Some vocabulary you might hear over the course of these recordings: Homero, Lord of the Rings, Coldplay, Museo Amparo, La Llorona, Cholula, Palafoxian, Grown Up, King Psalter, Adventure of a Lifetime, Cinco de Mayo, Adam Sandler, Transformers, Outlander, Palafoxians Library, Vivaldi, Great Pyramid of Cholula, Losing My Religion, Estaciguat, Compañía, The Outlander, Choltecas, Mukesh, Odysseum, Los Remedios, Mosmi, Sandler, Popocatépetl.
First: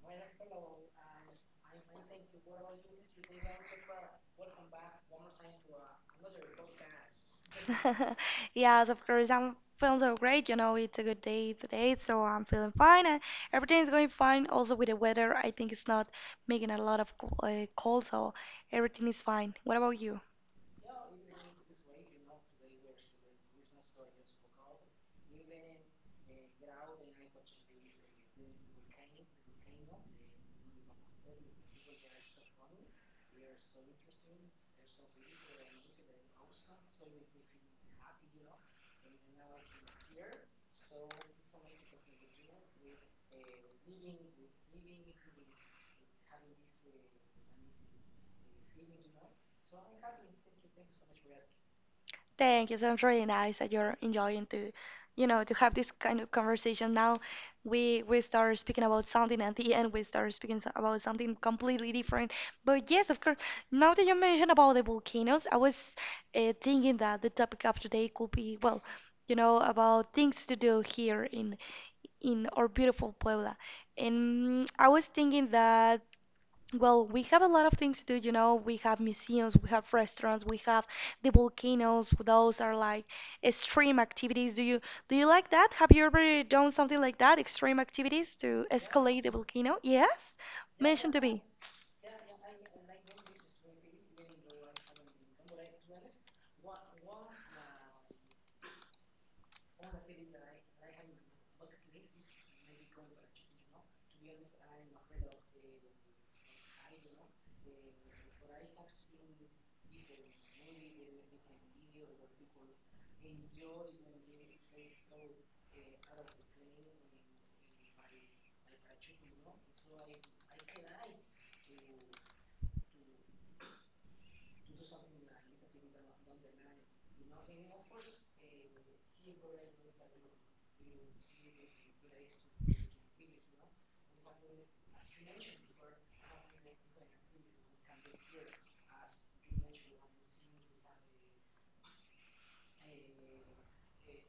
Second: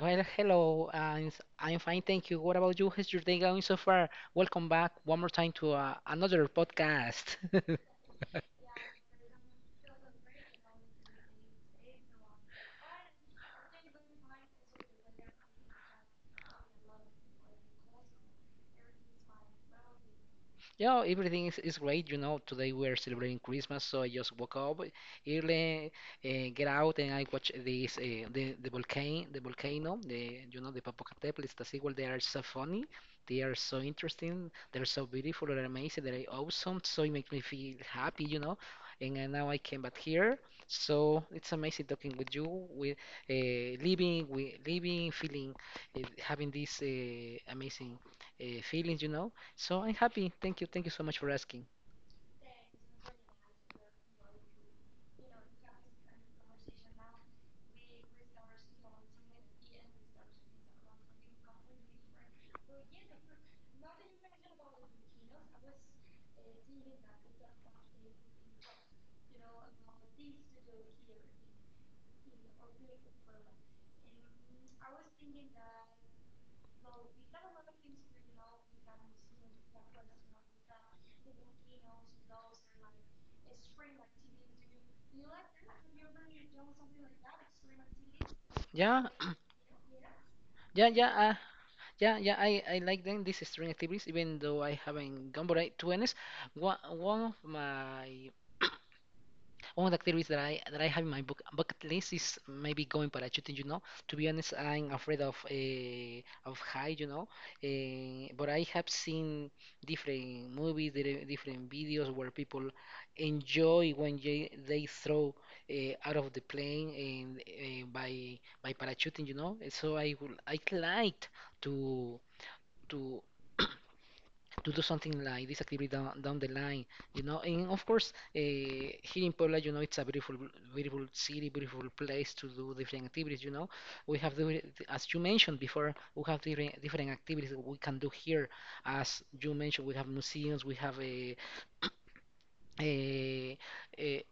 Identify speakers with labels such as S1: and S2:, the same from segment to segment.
S1: well, hello. I'm fine, thank you. What about you? How's your day going so far? Welcome back one more time to another podcast.
S2: Yes, of course. I'm feeling so great. You know, it's a good day today, so I'm feeling fine. And Everything's going fine. Also, with the weather, I think it's not making a lot of cold, so everything is fine. What about you?
S1: Yeah, everything is great. You know, today we are celebrating Christmas, so I just woke up early, get out, and I watch this the volcano, the volcano, the you know the Popocatépetl. It's the sequel. They are so funny, they are so interesting, they're so beautiful, they're amazing, they're awesome. So it makes me feel happy, you know. Now I came back here, so it's amazing talking with you, with living, feeling, having this amazing feelings, you know. So I'm happy. Thank you. Thank you so much for asking.
S2: Thank you. So it's really nice that you're enjoying to, you know, to have this kind of conversation. Now we start speaking about something, and at the end we start speaking about something completely different. But yes, of course. Now that you mentioned about the volcanoes, I was thinking that the topic of today could be, well, you know, about things to do here in our beautiful Puebla. And I was thinking that well, we have a lot of things to do, you know. We have museums, we have restaurants, we have the volcanoes. Those are like extreme activities. Do you like that? Have you ever done something like that? Extreme activities to
S1: Yeah,
S2: escalate the volcano? Yes?
S1: yeah, yeah,
S2: Mention to me.
S1: yeah, yeah. I like doing these string activities, even though I haven't gone. But I, to be honest, one, one of my One of the activities that I have in bucket list is maybe going parachuting. You know, to be honest, I'm afraid of high. You know, but I have seen different different videos where people enjoy when they throw out of the plane and by parachuting. You know, so I like to to to do something like this activity down, down the line, you know. And of course, here in Puebla, you know, it's a beautiful, beautiful city, beautiful place to do different activities. You know, we have the, as you mentioned before, we have different activities that we can do here. As you mentioned, we have museums, we have a, a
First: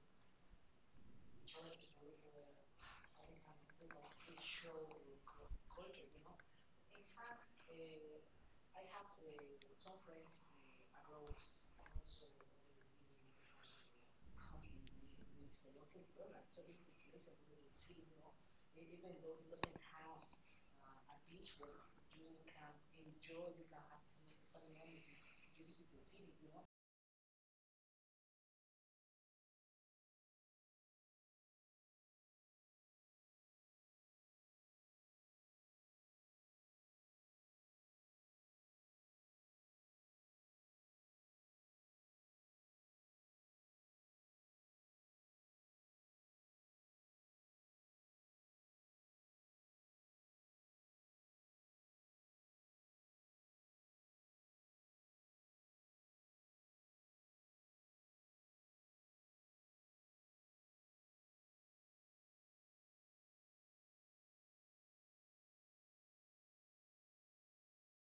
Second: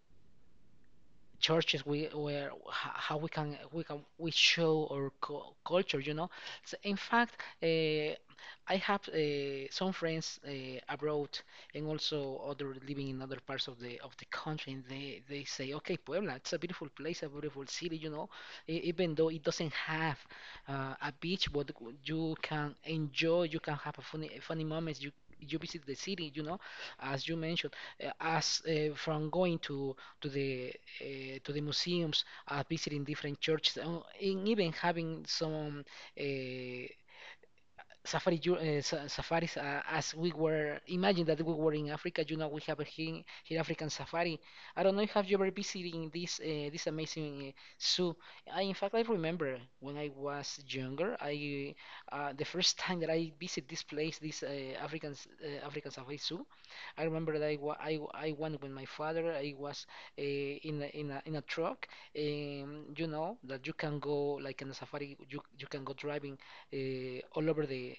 S1: churches we where h- how we can we can we show our culture, you know. So in fact, uh, I have some friends abroad, and also other living in other parts of the country, and they say, okay, Puebla, it's a beautiful place, a beautiful city, you know. Even though it doesn't have a beach, but you can enjoy, you can have a funny funny moments, you visit the city, you know. As you mentioned, as from going to the to the museums, visiting different churches, and even having some uh, safaris, as we were imagine that we were in Africa. You know, we have a here, here African safari. I don't know if have you ever visiting this amazing zoo. In fact, I remember when I was younger, I the first time that I visit this place, African safari zoo. I remember that I went with my father. I was in a truck. You know that you can go like in a safari, you can go driving all over the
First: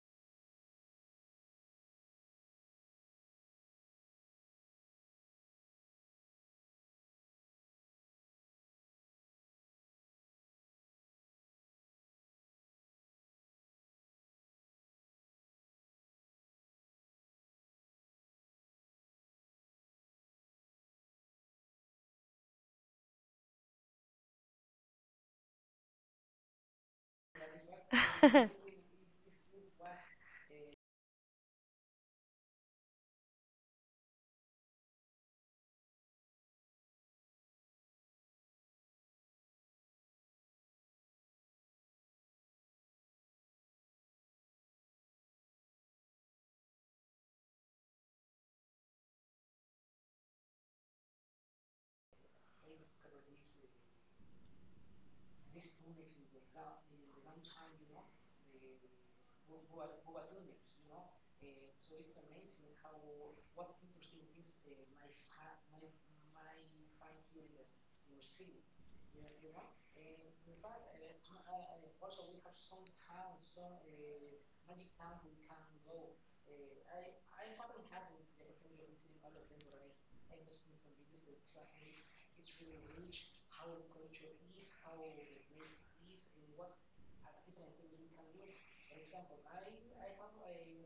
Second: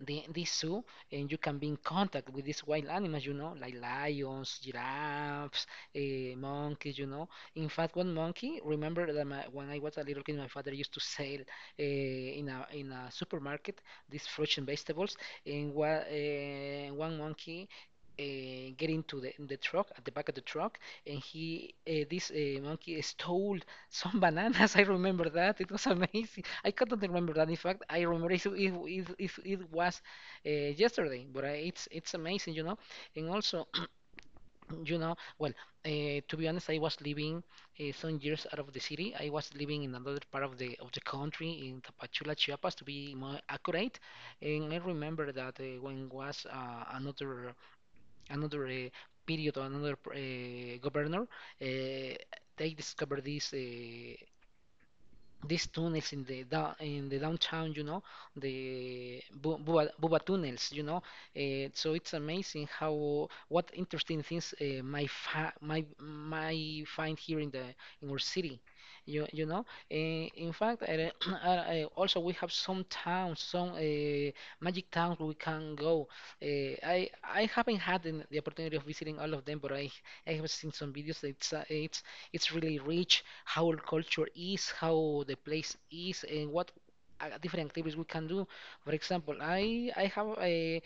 S1: the, the zoo, and you can be in contact with these wild animals, you know, like lions, giraffes, monkeys, you know. In fact, one monkey, remember that my, when I was a little kid, my father used to sell in a supermarket these fruits and vegetables, and one monkey get into in the truck at the back of the truck, and he this monkey stole some bananas. I remember that it was amazing. I couldn't remember that. In fact, I remember was yesterday, but it's amazing, you know. And also, you know, well, to be honest, I was living some years out of the city. I was living in another part of the country, in Tapachula, Chiapas, to be more accurate. And I remember that when was another period another governor, uh, they discovered this. These tunnels in in the downtown, you know, Buba tunnels, you know. So it's amazing how what interesting things my fa my my find here in the in our city. You know, in fact, I, I also, we have some towns, some magic towns we can go. Uh, I haven't had the opportunity of visiting all of them, but I have seen some videos. That It's it's really rich how our culture is, how the place is, and what different activities we can do. For example, I have a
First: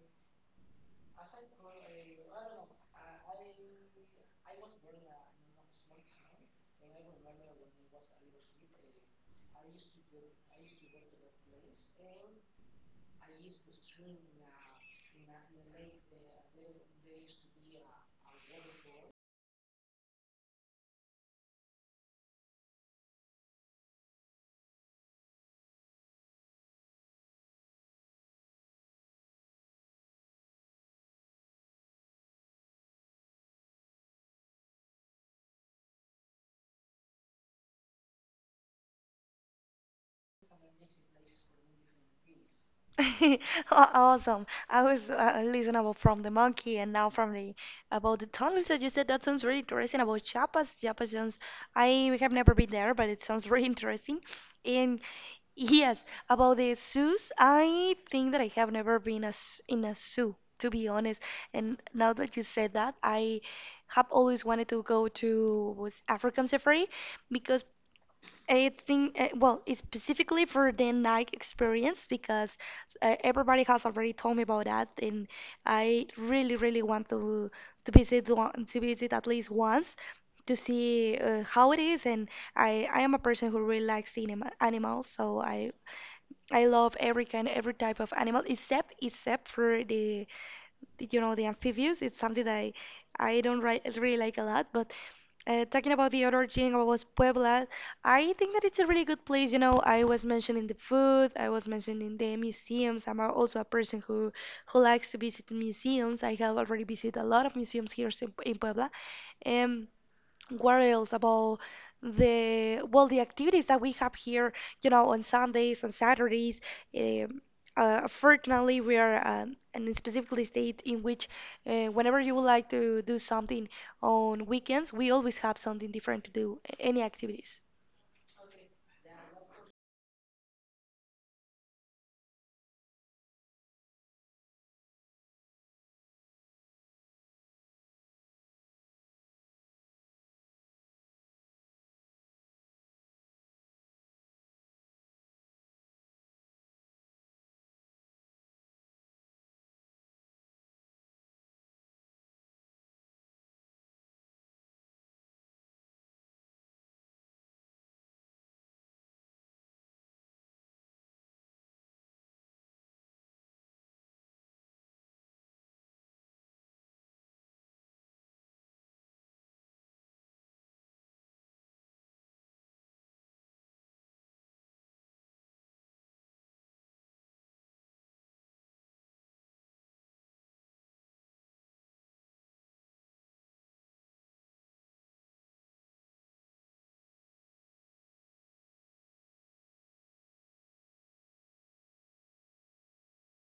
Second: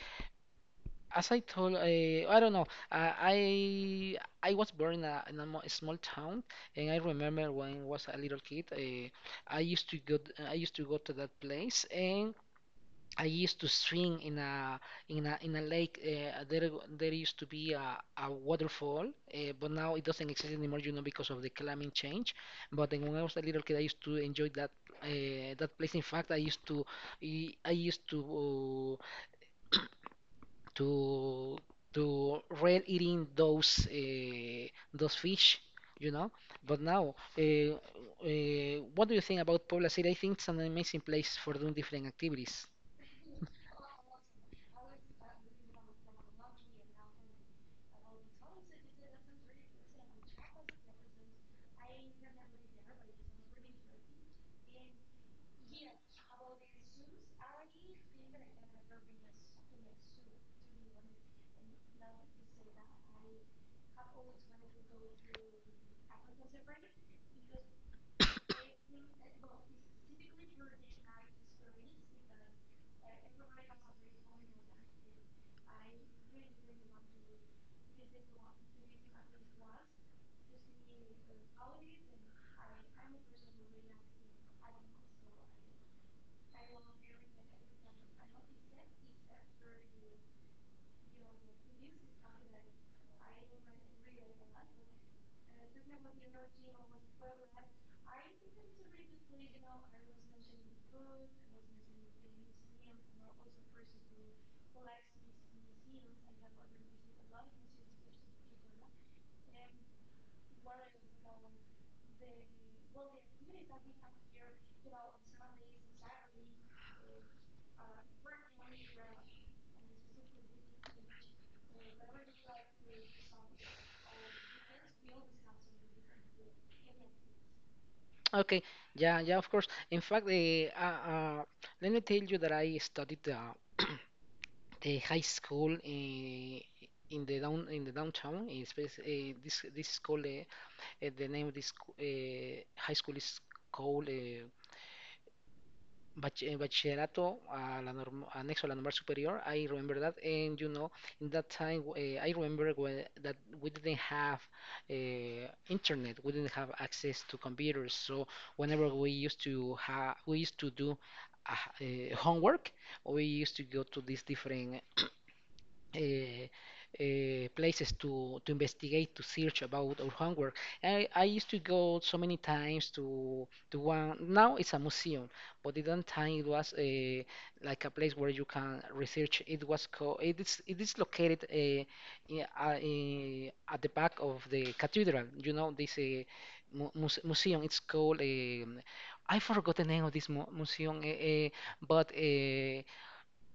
S1: as I told I don't know uh, I I was born in a small town, and I remember when I was a little kid, I used to go I used to go to that place, and I used to swim in a lake. There used to be a waterfall, but now it doesn't exist anymore, you know, because of the climate change. But then when I was a little kid, I used to enjoy that place. In fact, I used to to to rail eating those fish, you know. But now, what do you think about Puebla City? I think it's an amazing place for doing different activities.
S2: Aw- Awesome. I was listening about from the monkey and now from the about the tunnels that you said. That sounds really interesting about Chiapas. Chiapas sounds. I have never been there, but it sounds really interesting. And yes, about the zoos, I think that I have never been in a zoo, to be honest. And now that you said that, I have always wanted to go to was African safari because I think, well, it's specifically for the Nike experience because everybody has already told me about that, and I really, really want to to visit at least once to see how it is. And I am a person who really likes seeing animals, so I love every kind, every type of animal except for the you know, the amphibious. It's something that I don't really like a lot. But talking about the other thing was Puebla. I think that it's a really good place. You know, I was mentioning the food. I was mentioning the museums. I'm also a person who likes to visit museums. I have already visited a lot of museums here in Puebla. Um, what else about the well the activities that we have here, you know, on Sundays, on Saturdays, um, fortunately we are in a specifically state in which whenever you would like to do something on weekends we always have something different to do any activities.
S1: Okay, yeah, yeah, of course. In fact, let me tell you that I studied the high school in the down in the downtown. It's this school. The name of this high school is called bachillerato a la norm annex a la normal superior. I remember that, and you know, in that time, I remember that we didn't have internet, we didn't have access to computers. So whenever we used to ha we used to do homework, we used to go to these different uh, places to investigate, to search about our homework. I used to go so many times to one, now it's a museum, but at that time it was a like a place where you can research. It was it is located in, at the back of the cathedral, you know, this museum. It's called, um, I forgot the name of this mu museum, but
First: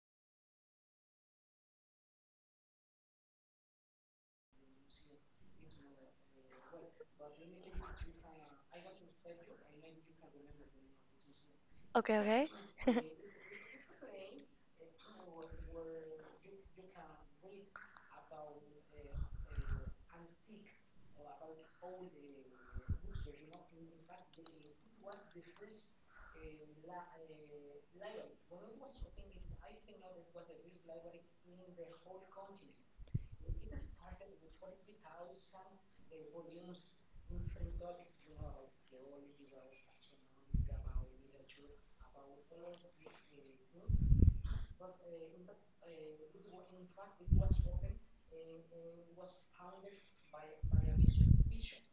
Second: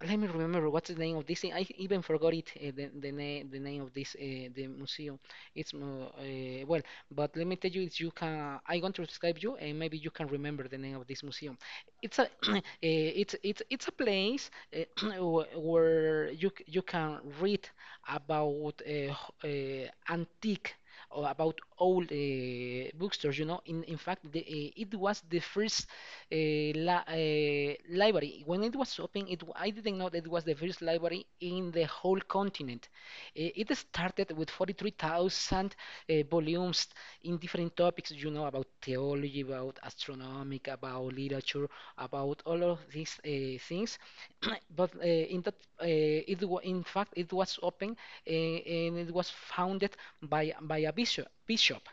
S1: let me remember what's the name of this thing. I even forgot it. The name of this the museum. It's Well, but let me tell you, if you can, I want to describe you, and maybe you can remember the name of this museum.
S2: Okay,
S1: It's a
S2: okay.
S1: it's a place where you can read about antique. Or about old bookstores, you know. In fact, it was the first library. When it was open, I didn't know that it was the first library in the whole continent. It started with 43,000 volumes in different topics, you know, about theology, about astronomy, about literature, about all of these things. But in fact, it was open and it was founded by a bishop. Bishop,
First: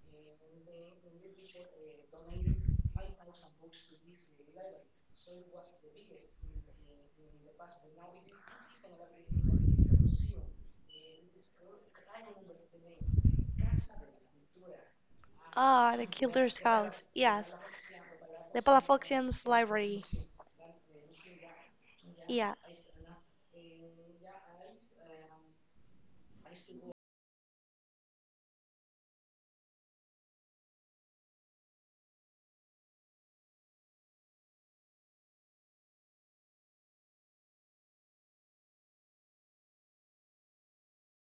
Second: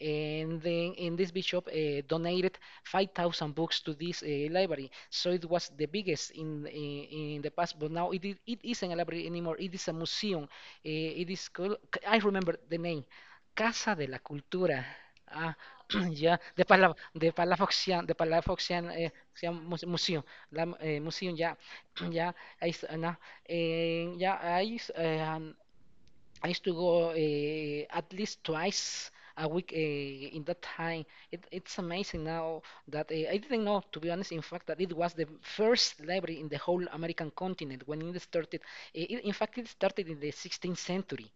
S1: and then, and this bishop donated 5,000 books to this library. So it was the biggest in the past, but now it isn't a library anymore. It is a museum. It is called, I remember the name, Casa de la Cultura. Ah,
S2: Ah, the
S1: yeah,
S2: kilder's house. Yes,
S1: The
S2: the
S1: Palafoxian,
S2: palafoxians library.
S1: museo, museo ya, ya,
S2: Yeah.
S1: ahí está, na, ya, ahí, I used to go at least twice a week in that time. It's amazing now that I didn't know, to be honest, in fact, that it was the first library in the whole American continent when it started. In fact, it started in the 16th century.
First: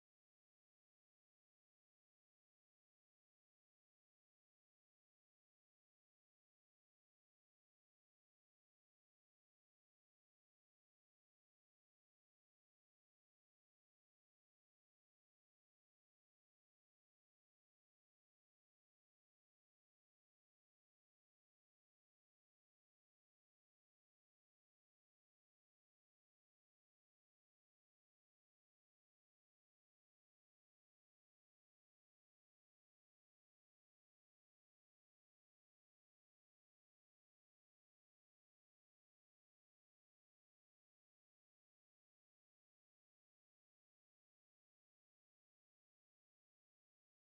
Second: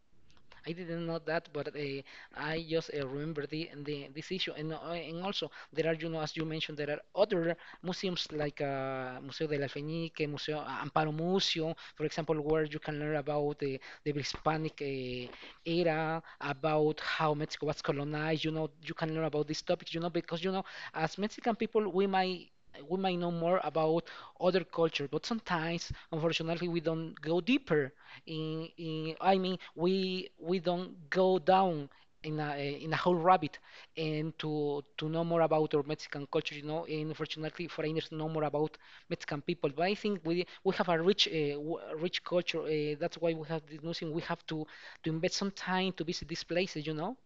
S1: I didn't know that, but I just remember the this issue. And and also there are, you know, as you mentioned, there are other museums like Museo de la Fenique, Museo Amparo Museo, for example, where you can learn about the Hispanic era, about how Mexico was colonized. You know, you can learn about these topics, because as Mexican people, we might know more about other culture. But sometimes, unfortunately, we don't go deeper in I mean we don't go down in a in a whole rabbit, and to know more about our Mexican culture. And unfortunately, foreigners know more about Mexican people, but I think we have a rich rich culture. That's why we have this museum. We have to invest some time to visit these places.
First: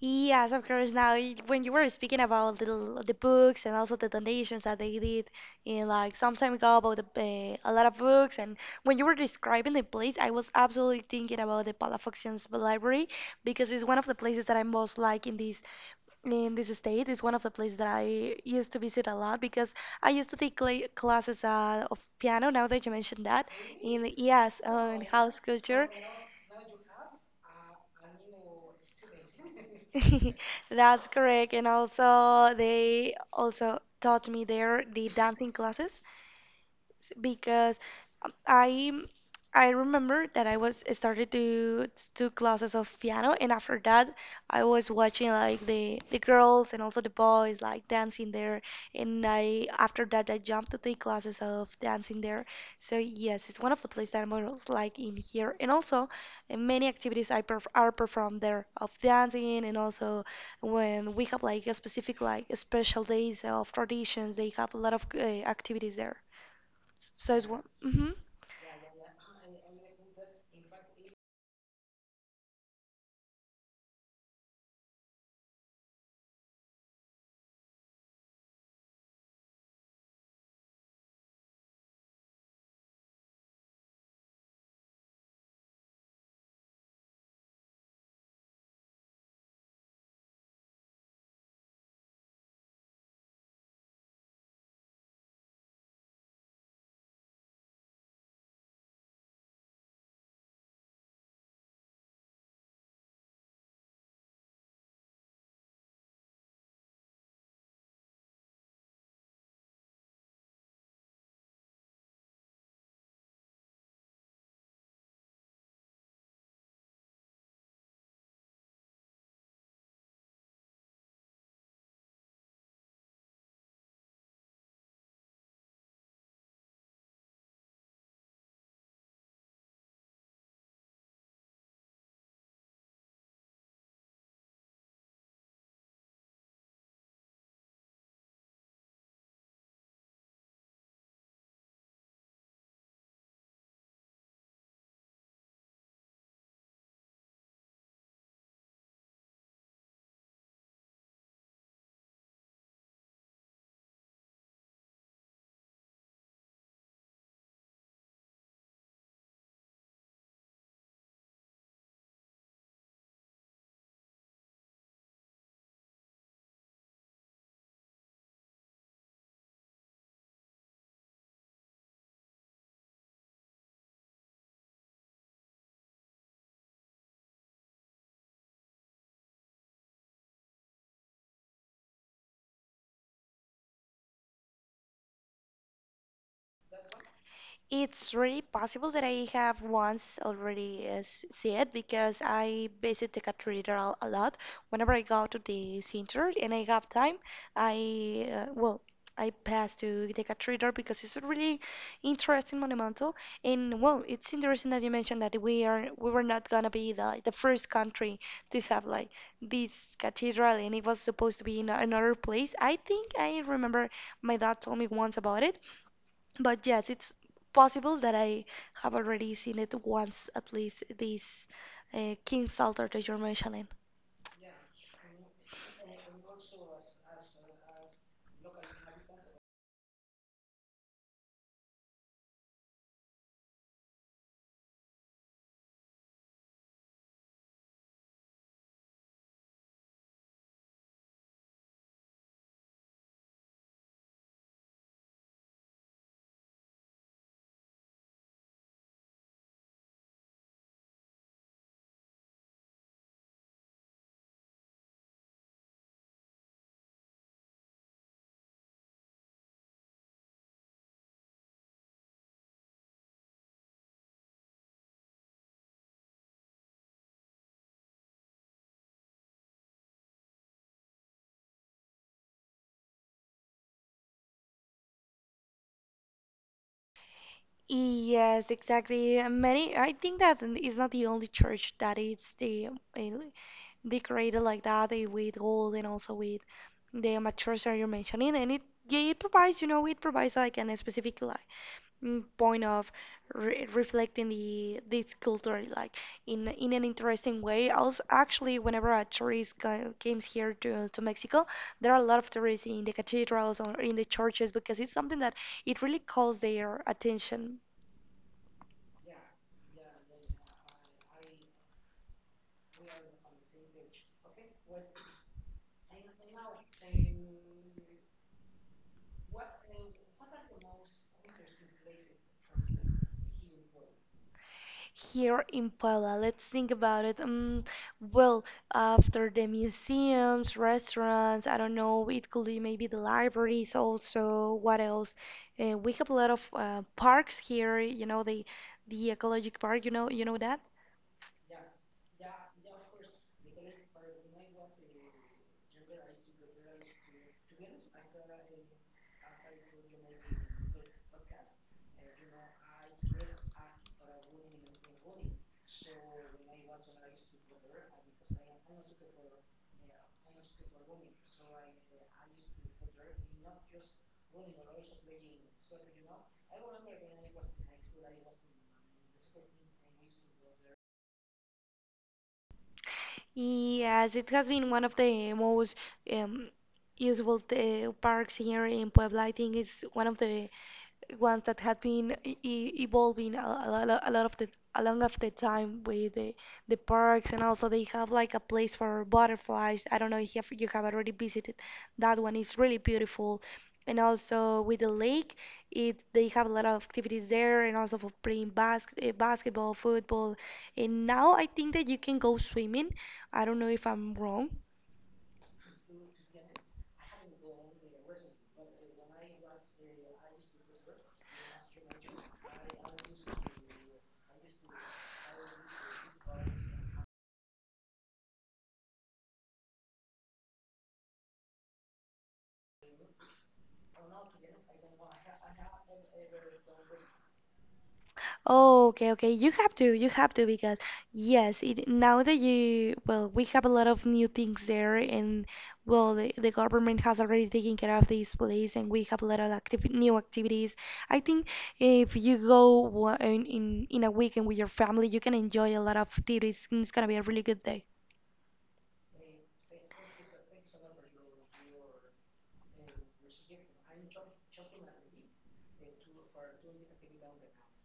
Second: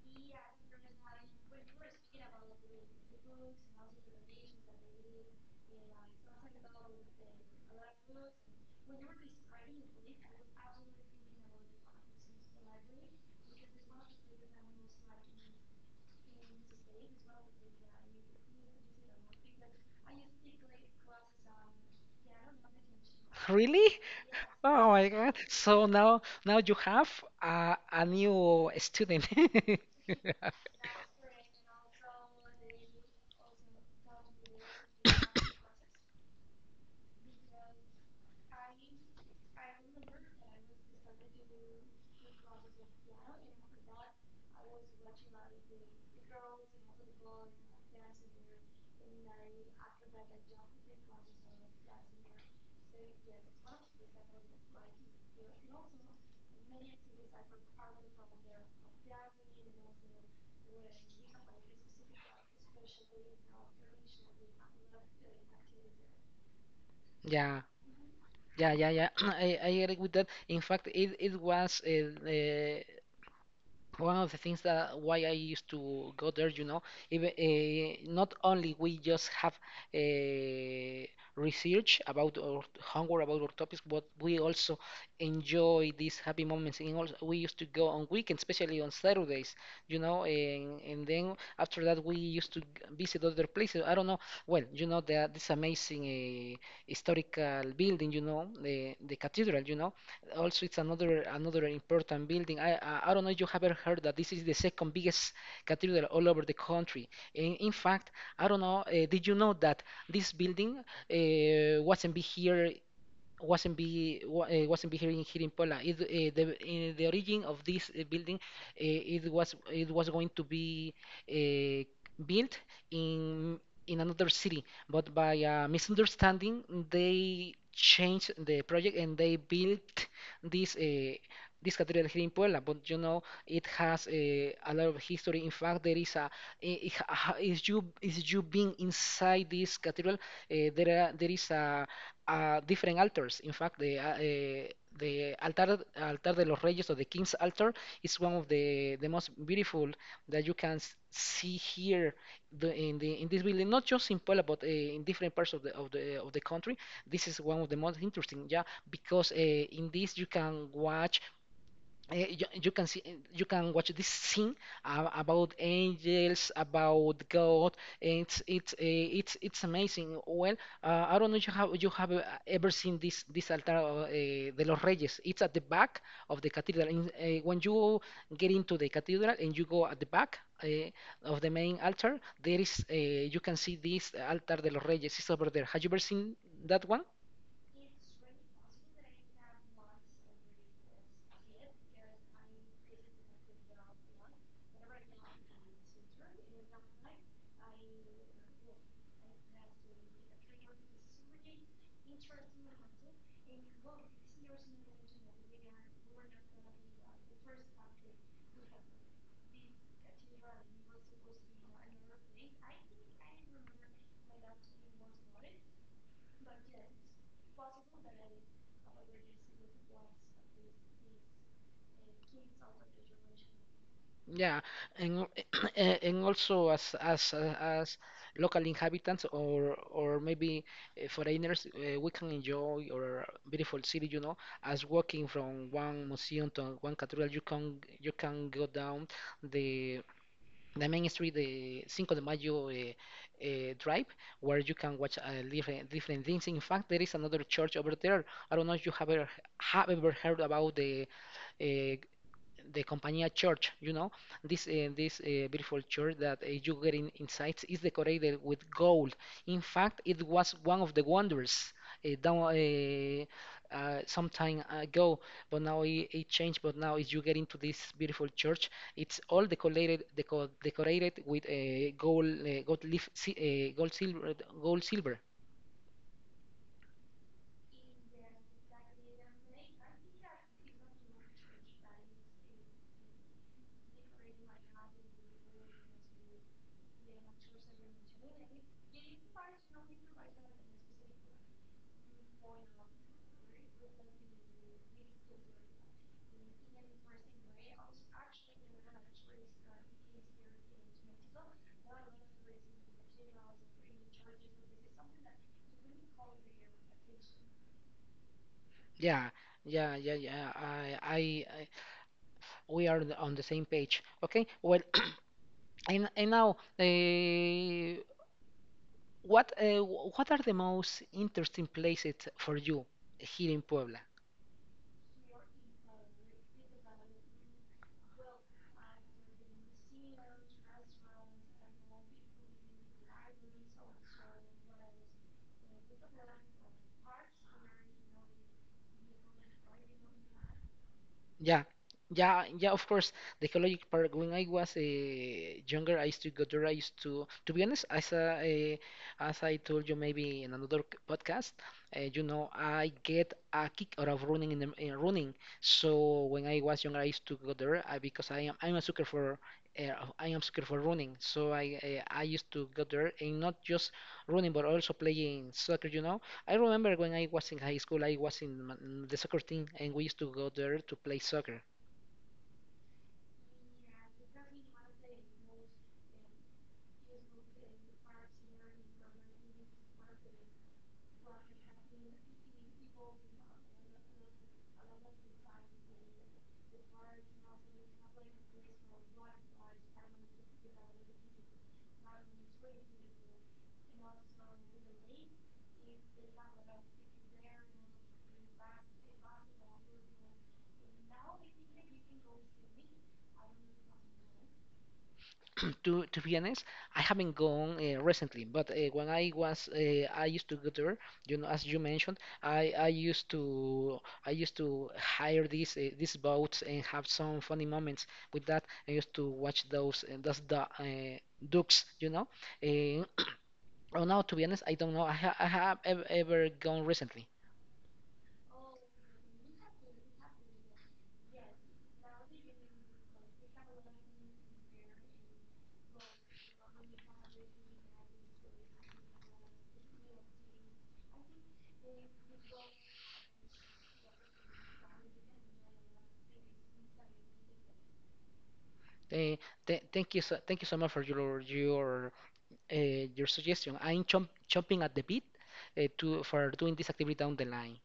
S2: Yes, of course. Now, when you were speaking about the, the books and also the donations that they did in like some time ago about the, a lot of books, and when you were describing the place, I was absolutely thinking about the Palafoxians Library because it's one of the places that I most like in this state. It's one of the places that I used to visit a lot because I used to take classes of piano. Now that you mentioned that,
S1: Really? Oh
S2: in
S1: my God,
S2: house culture.
S1: so now you have a new student.
S2: That's correct. And also, they also taught me there the dancing classes because um, I I remember that I was I started to two classes of piano, and after that I was watching like the girls and also the boys like dancing there, and I after that I jumped to take classes of dancing there. So yes, it's one of the places that I most like in here, and also many activities I perf are performed there of dancing, and also when we have like a specific like special days of traditions, they have a lot of activities there. So it's
S1: Yeah.
S2: one.
S1: Yeah, yeah, yeah. I agree with that. In fact, it was uh, one of the things that why I used to go there, you know. Even, not only we just have uh, research about our homework about our topics, but we also enjoy these happy moments. And also we used to go on weekends, especially on Saturdays, you know, and then after that we used to visit other places. I don't know. Well, you know, this amazing historical building, you know, the cathedral. You know, also, it's another important building. I don't know if you have ever heard that this is the second biggest cathedral all over the country. In fact, I don't know. Did you know that this building wasn't be here wasn't be wa- wasn't be here in here in Poland? It, the In the origin of this building, it was going to be uh, built in another city, but by a misunderstanding, they changed the project and they built this. This cathedral here in Puebla. But you know, it has a lot of history. In fact, there is a I- ha- is you being inside this cathedral, there is a different altars. In fact, the altar de los Reyes, or the King's altar, is one of the most beautiful that you can see here, the in this building. Not just in Puebla, but in different parts of the of the of the country. This is one of the most interesting, yeah, because in this you can watch you can see you can watch this scene about angels, about God. it's it's uh, it's amazing. Well, I don't know if you have ever seen this altar, de los Reyes. It's at the back of the cathedral. When you get into the cathedral and you go at the back of the main altar, there is, you can see this altar de los Reyes. It's over there. Have you ever seen that one?
S2: It's really possible that I have once already see it because I visit the cathedral a lot. Whenever I go to the center and I have time, I well, I pass to the cathedral because it's a really interesting monumental. And well, it's interesting that you mentioned that we were not gonna be the first country to have like this cathedral, and it was supposed to be in another place. I think I remember my dad told me once about it. But yes, it's possible that I have already seen it once at least, this King Psalter that you're mentioning.
S1: Yeah, and al- and also, as local inhabitants, or maybe foreigners, we can enjoy our beautiful city, you know, as walking from one museum to one cathedral. You can go down the the main street, the Cinco de Mayo Drive, where you can watch different things. In fact, there is another church over there. I don't know if you have ever heard about the eh, the Compañía Church, you know, this beautiful church that you get inside is decorated with gold. In fact, it was one of the wonders down some time ago, but now it changed. But now, if you get into this beautiful church, it's all decorated with a gold, gold leaf, gold silver, gold silver.
S2: Yes, exactly. Many, I think that is not the only church that is the eh, decorated like that with gold and also with the amateurs that you're mentioning, and it yeah, it provides, you know, it provides like an specific point of re reflecting the this culture like in an interesting way. Also, actually, whenever a tourist comes here to Mexico, there are a lot of tourists in the cathedrals or in the churches because it's something that it really calls their attention
S1: Yeah, yeah, yeah, yeah. I we are on the same page. Okay. Well, and now, uh, what are the most interesting places for you here in Puebla?
S2: here in Puebla. Let's think about it. Well, after the museums, restaurants, I don't know, it could be maybe the libraries also. What else? We have a lot of parks here, you know, the ecologic park, you know that?
S1: Yeah, yeah, yeah. Of course, the ecological park. When I was younger, I used to go there. I used to be honest, as I told you maybe in another podcast. You know, I get a kick out of running in running. So when I was younger, I used to go there because I'm a sucker for. Uh, I am sucker for running, so I used to go there, and not just running, but also playing soccer, you know. I remember when I was in high school, I was in the soccer team, and we used to go there to play soccer.
S2: Yes, it has been one of the most um, usable parks here in Puebla. I think it's one of the ones that had been evolving a lot of the along of the time with the parks, and also they have like a place for butterflies. I don't know if you have, you have already visited that one. It's really beautiful, and also with the lake, it they have a lot of activities there and also for playing basketball, football, and now I think that you can go swimming. I don't know if I'm wrong.
S1: To be honest, I haven't gone recently, but I used to go there. You know, as you mentioned, I I used to I used to hire these boats and have some funny moments with that. I used to watch ducks, you know. Uh, oh no, to be honest, I don't know. I have ever gone recently.
S2: Oh, okay, okay. You have to because yes, it, now that you well, we have a lot of new things there, and well, the government has already taken care of this place, and we have a lot of activi new activities. I think if you go in a weekend with your family, you can enjoy a lot of activities. And It's gonna be a really good day.
S1: Eh, th Thank you so much for your suggestion. I'm chomping at the bit, to for doing this activity down the line.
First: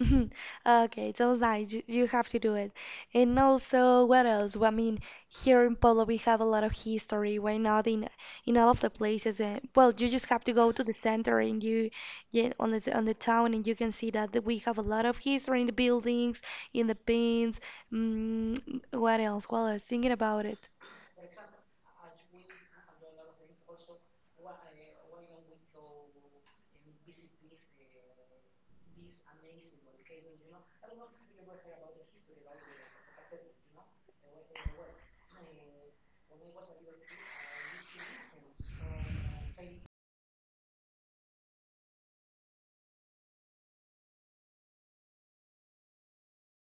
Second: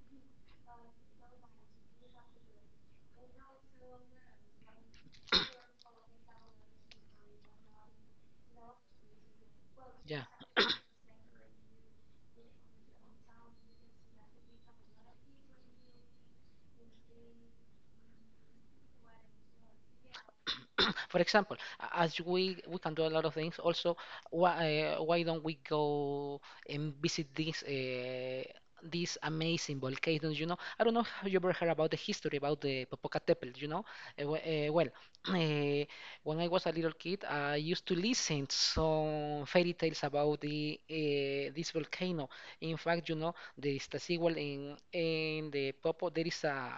S2: Okay, don't lie. You have to do it. And also, what else? Well, I mean, here in Polo, we have a lot of history. Why not in in all of the places? Well, you
S1: Yeah.
S2: just have to go to the center and you, yeah, on the on the town, and you can see that we have a lot of history in the buildings, in the pins. Mm, what else? Well, I was thinking about it.
S1: For example, a- as we can do a lot of things. Also, why don't we go and visit this these amazing volcanoes? You know, I don't know how you ever heard about the history about the Popocatépetl. You know. Well, uh, when I was a little kid, I used to listen some fairy tales about the this volcano. In fact, you know, there is the sequel in the Popo. There is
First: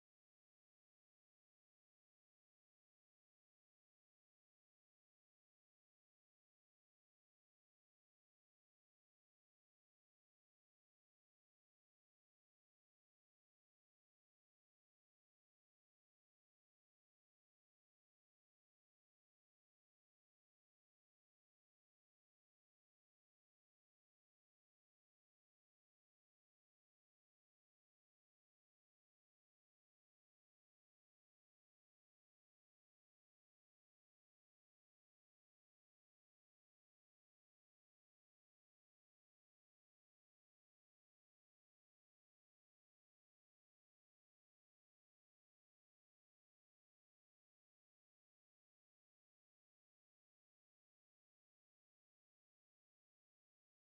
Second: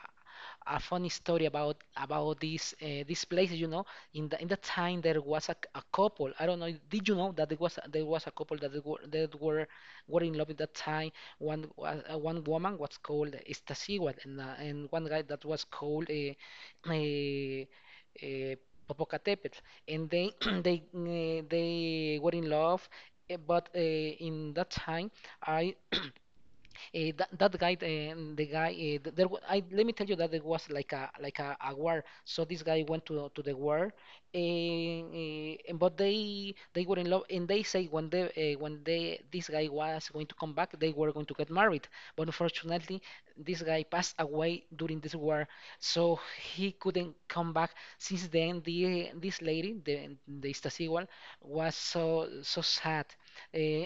S1: a funny story about this place, you know. In the time there was a couple. I don't know. Did you know that there was a couple that they were that were in love at that time? One woman was called Estaciguat, and one guy that was called, uh, uh, Popocatépetl. And they they were in love. Eh, but in that time, I that guy, the guy, let me tell you that there was like a war. So this guy went to the war, and but they were in love, and they say when they, this guy was going to come back, they were going to get married. But unfortunately, this guy passed away during this war, so he couldn't come back. Since then, the this lady, the Stacigual, was so sad. Uh,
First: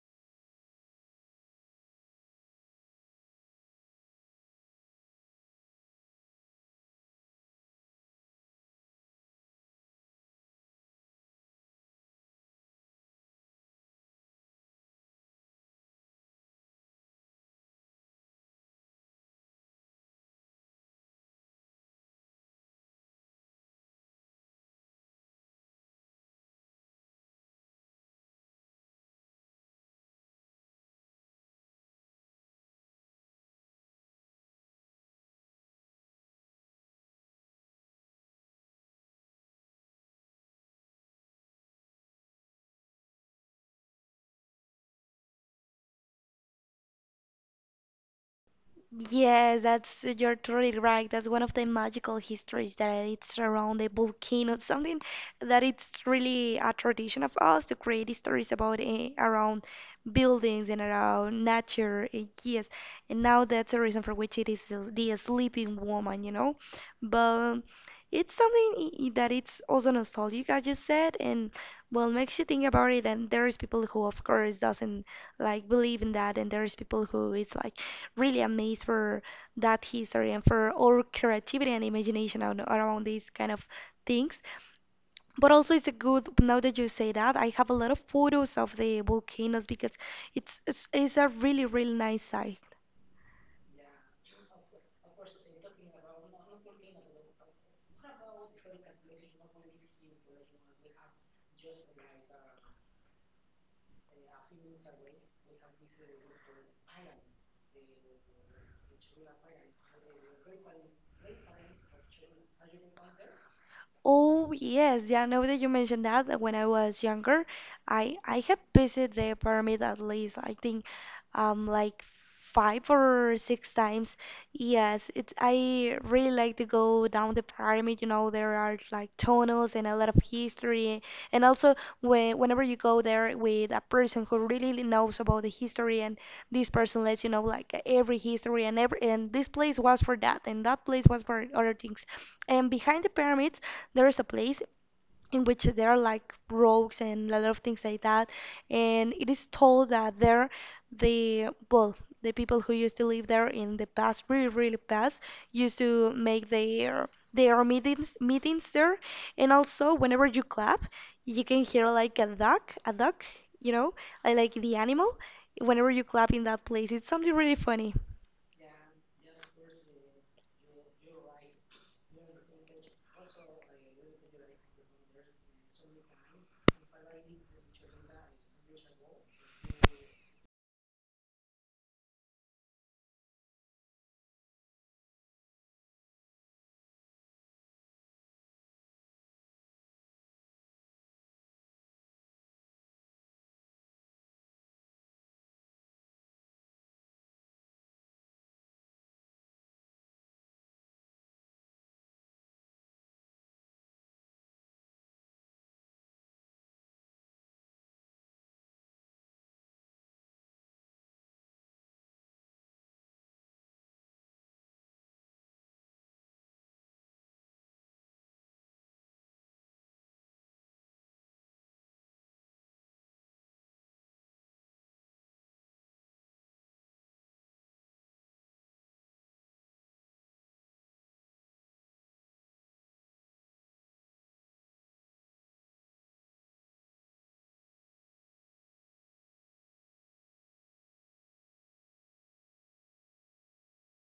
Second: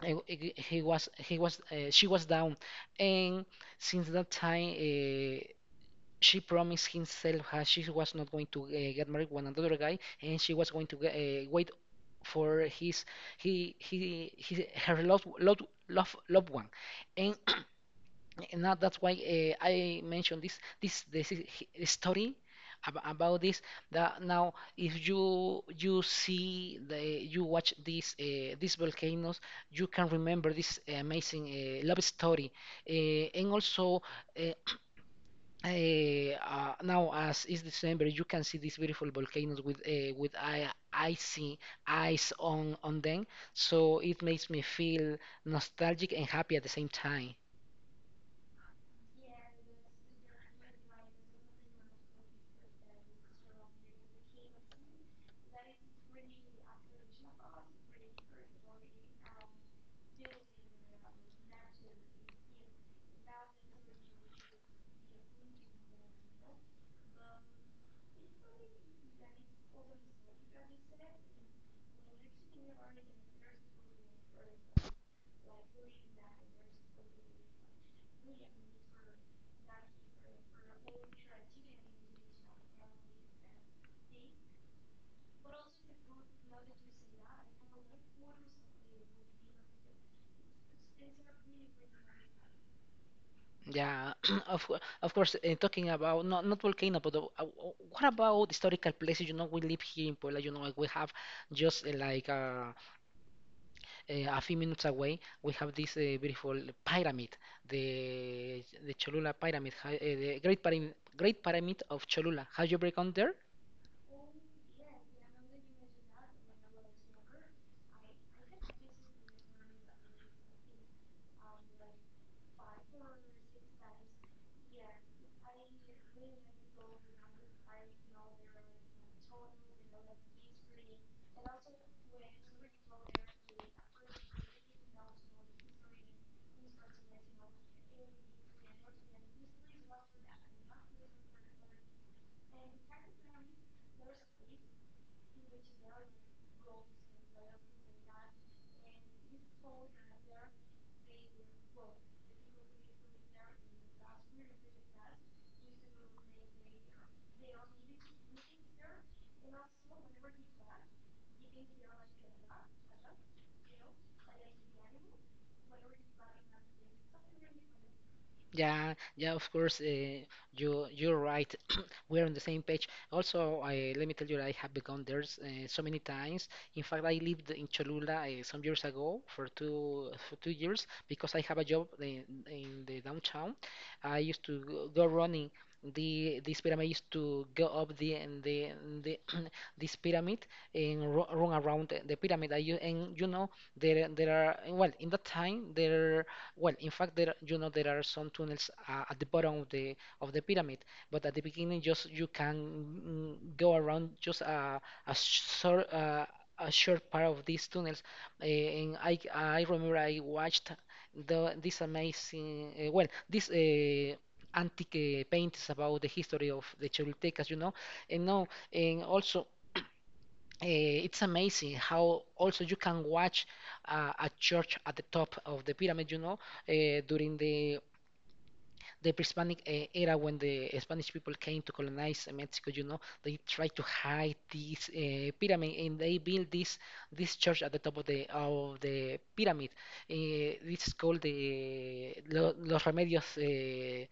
S1: I w- he was she was down. And since that time, she promised himself that she was not going to get married with another guy, and she was going to wait for his he her loved one. And and now that's why I mentioned this story about this, that now if you see the you watch these volcanoes, you can remember this amazing love story. And also, uh, now as it's December, you can see these beautiful volcanoes with I icy eyes on them. So it makes me feel nostalgic and happy at the same time.
S2: Yes, that's you're totally right. That's one of the magical histories that it's around the volcano. Something that it's really a tradition of us to create stories about around buildings and around nature. Yes, and now that's the reason for which it is the sleeping woman, you know. But it's something that it's also nostalgic, as you said, and well makes you think about it. And there's people who, of course, doesn't like believe in that, and there's people who it's like really amazed for that history and for our creativity and imagination around these kind of things. But also, it's a good, now that you say that, I have a lot of photos of the volcanoes because it's a really, really nice sight.
S1: Yeah, of course. Talking about not volcano, but what about historical places? You know, we live here in Puebla. You know, like we have just like a few minutes away. We have this beautiful pyramid, the Cholula pyramid, the Great Pyramid, Great Pyramid of Cholula. Have you ever gone there?
S2: Oh yes, yeah. Now that you mentioned that, that when I was younger, I had visited the pyramid at least I think like five or six times. Yes, it's I really like to go down the pyramid. You know, there are like tunnels and a lot of history. And also, whenever you go there with a person who really knows about the history, and this person lets you know like every history and every and this place was for that and that place was for other things. And behind the pyramids, there is a place in which there are like rogues and a lot of things like that. And it is told that there, the well, the people who used to live there in the past, really, really past, used to make their meetings there. And also, whenever you clap, you can hear like a duck, you know, like the animal. Whenever you clap in that place, it's something really funny.
S1: Yeah, yeah, of course. You you're right. We're on the same page. Also, let me tell you, I have begun there so many times. In fact, I lived in Cholula some years ago for 2 years, because I have a job in the downtown. I used to go running. The This pyramid, used to go up the this pyramid, and run around the pyramid. I, u- and You know, there are, well, in that time there. Well, in fact, there you know, there are some tunnels at the bottom of the pyramid, but at the beginning, just you can go around just a short uh, a short part of these tunnels. And I remember I watched the this amazing well this antique paintings about the history of the Choltecas, you know, and now and also eh, it's amazing how also you can watch a church at the top of the pyramid, you know, during the pre-Hispanic era when the Spanish people came to colonize Mexico. You know, they tried to hide this pyramid and they built this church at the top of the pyramid. Uh, this is called the Los Remedios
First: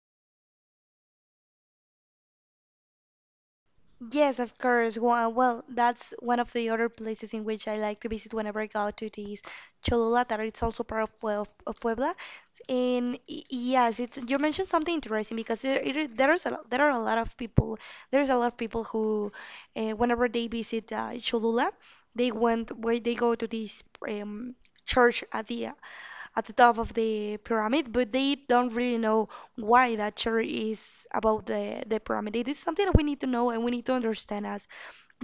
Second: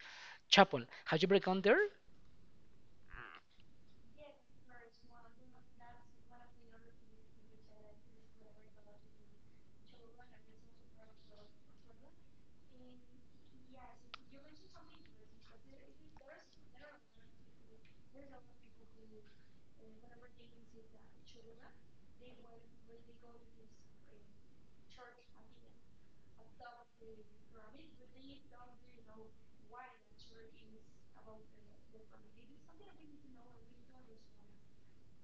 S1: Chapel. Have you ever gone there?
S2: Yes, of course. Well, that's one of the other places in which I like to visit whenever I go to this Cholula, that it's also part of, of Puebla. Yes, it's you mentioned something interesting because there it, is- there is a, lo- there are a lot of people, there's a lot of people who whenever they visit Cholula, they went where they go to this um, church at the top of the pyramid, but they don't really know why that theory is about the pyramid. It is something that we need to know and we need to understand as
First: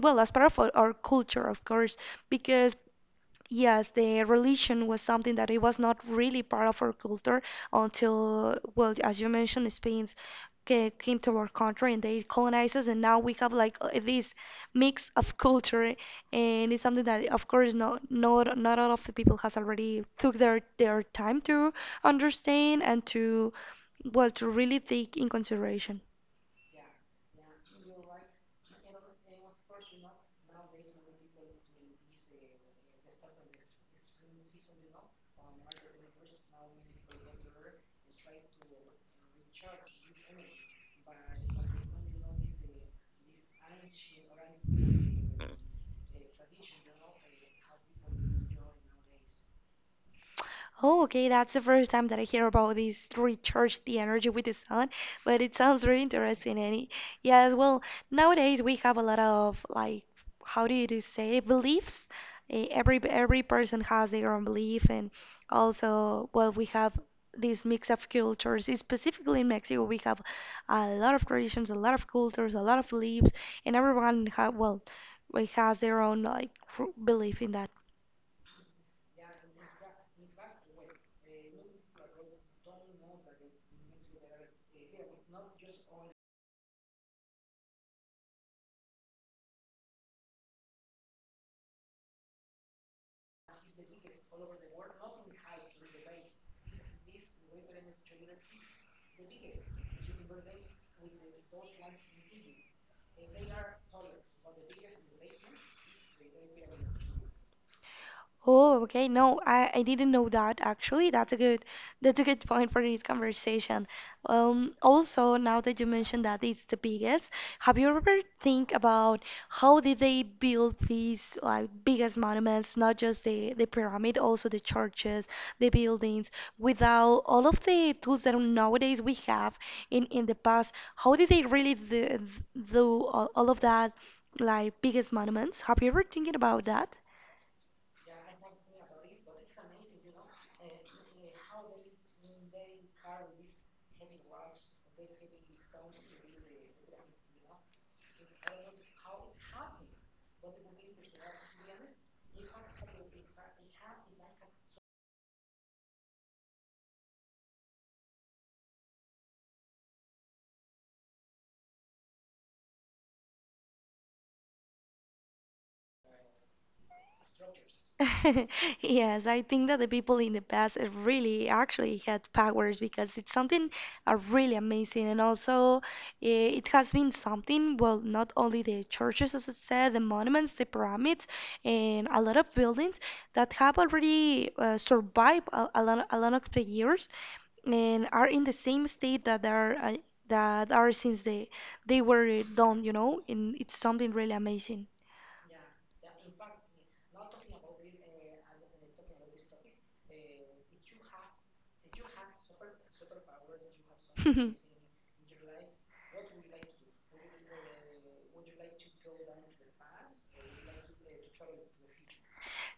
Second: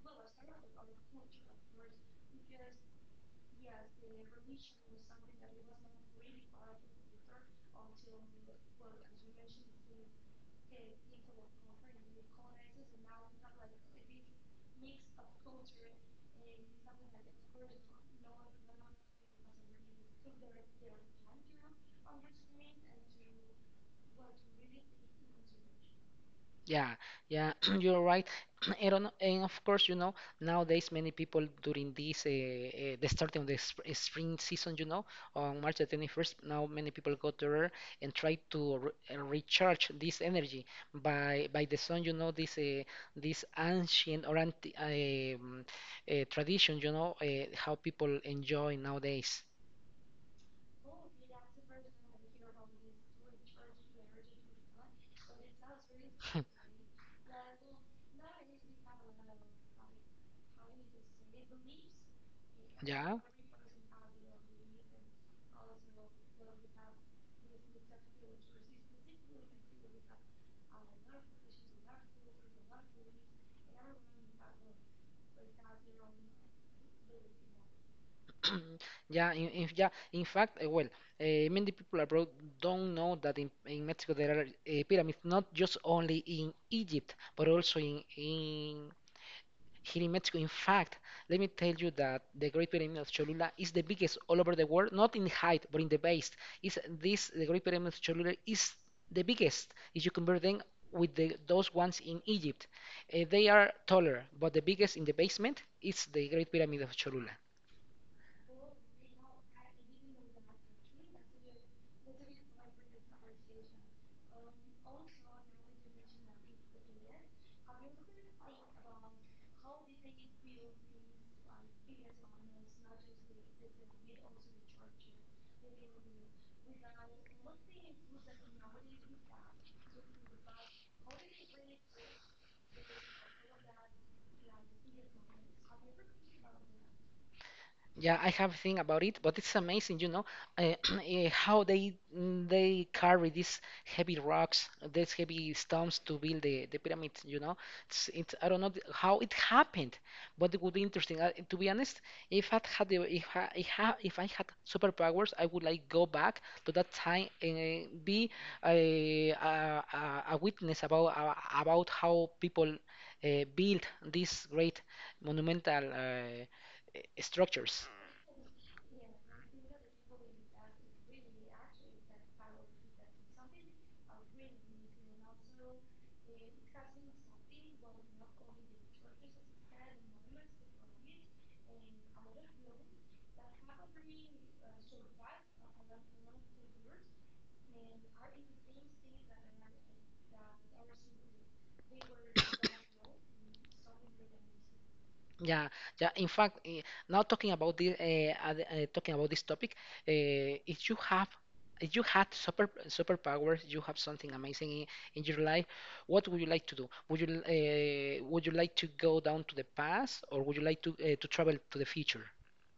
S2: well as part of our culture, of course, because yes, the religion was something that it was not really part of our culture until, well, as you mentioned, Spain came to our country and they colonized us, and now we have like this mix of culture, and it's something that, of course, no, not all of the people has already took their time to understand and to, well, to really take in consideration.
S1: Yeah, yeah, you're right. And of course, you know, nowadays many people during the starting of the sp spring season, you know, on March the 21st, now many people go there and try to re recharge this energy by the sun, you know, this this ancient or anti tradition, you know, how people enjoy nowadays.
S2: Oh, okay, that's the first time that I hear about this recharge the energy with the sun, but it sounds really interesting. And it, yes, well, nowadays we have a lot of like, how do you do say, beliefs. Eh, Every
S1: Yeah.
S2: every person has their own belief, and also, well, we have this mix of cultures. Specifically in Mexico, we have a lot of traditions, a lot of cultures, a lot of beliefs, and everyone ha well, like, has their own like cr- belief in that.
S1: Yeah. In fact, many people abroad don't know that in Mexico there are pyramids, not just only in Egypt, but also in here in Mexico. In fact, let me tell you that the Great Pyramid of Cholula is the biggest all over the world, not in height, but in the base. Is this the Great Pyramid of Cholula is the biggest if you compare them with those ones in Egypt. They are taller, but the biggest in the basement is the Great Pyramid of Cholula.
S2: Oh, okay. No, I didn't know that actually. That's a good, that's a good point for this conversation. Also, now that you mentioned that it's the biggest, have you ever think about how did they build these like biggest monuments, not just the pyramid, also the churches, the buildings, without all of the tools that nowadays we have in the past? How did they really do, do all of that like biggest monuments? Have you ever thinking about that?
S1: Yeah, I have think about it, but it's amazing, you know, uh, eh, how they carry these heavy rocks, these heavy stones to build the pyramid. You know, it's I don't know how it happened, but it would be interesting. To be honest, if I had the, if I, if I if I had superpowers, I would like go back to that time and be a, a, a witness about how people build these great monumental structures.
S2: Yes, I think that the people in the past really actually had powers because it's something really amazing. And also, it has been something, well, not only the churches, as I said, the monuments, the pyramids, and a lot of buildings that have already survived a lot of the years and are in the same state that they are that are since they were done, you know, and it's something really amazing.
S1: Yeah, yeah. In fact, now talking about this topic, if you had superpowers, you have something amazing in your life. What would you like to do? Would you like to go down to the past, or would you like to travel to the future?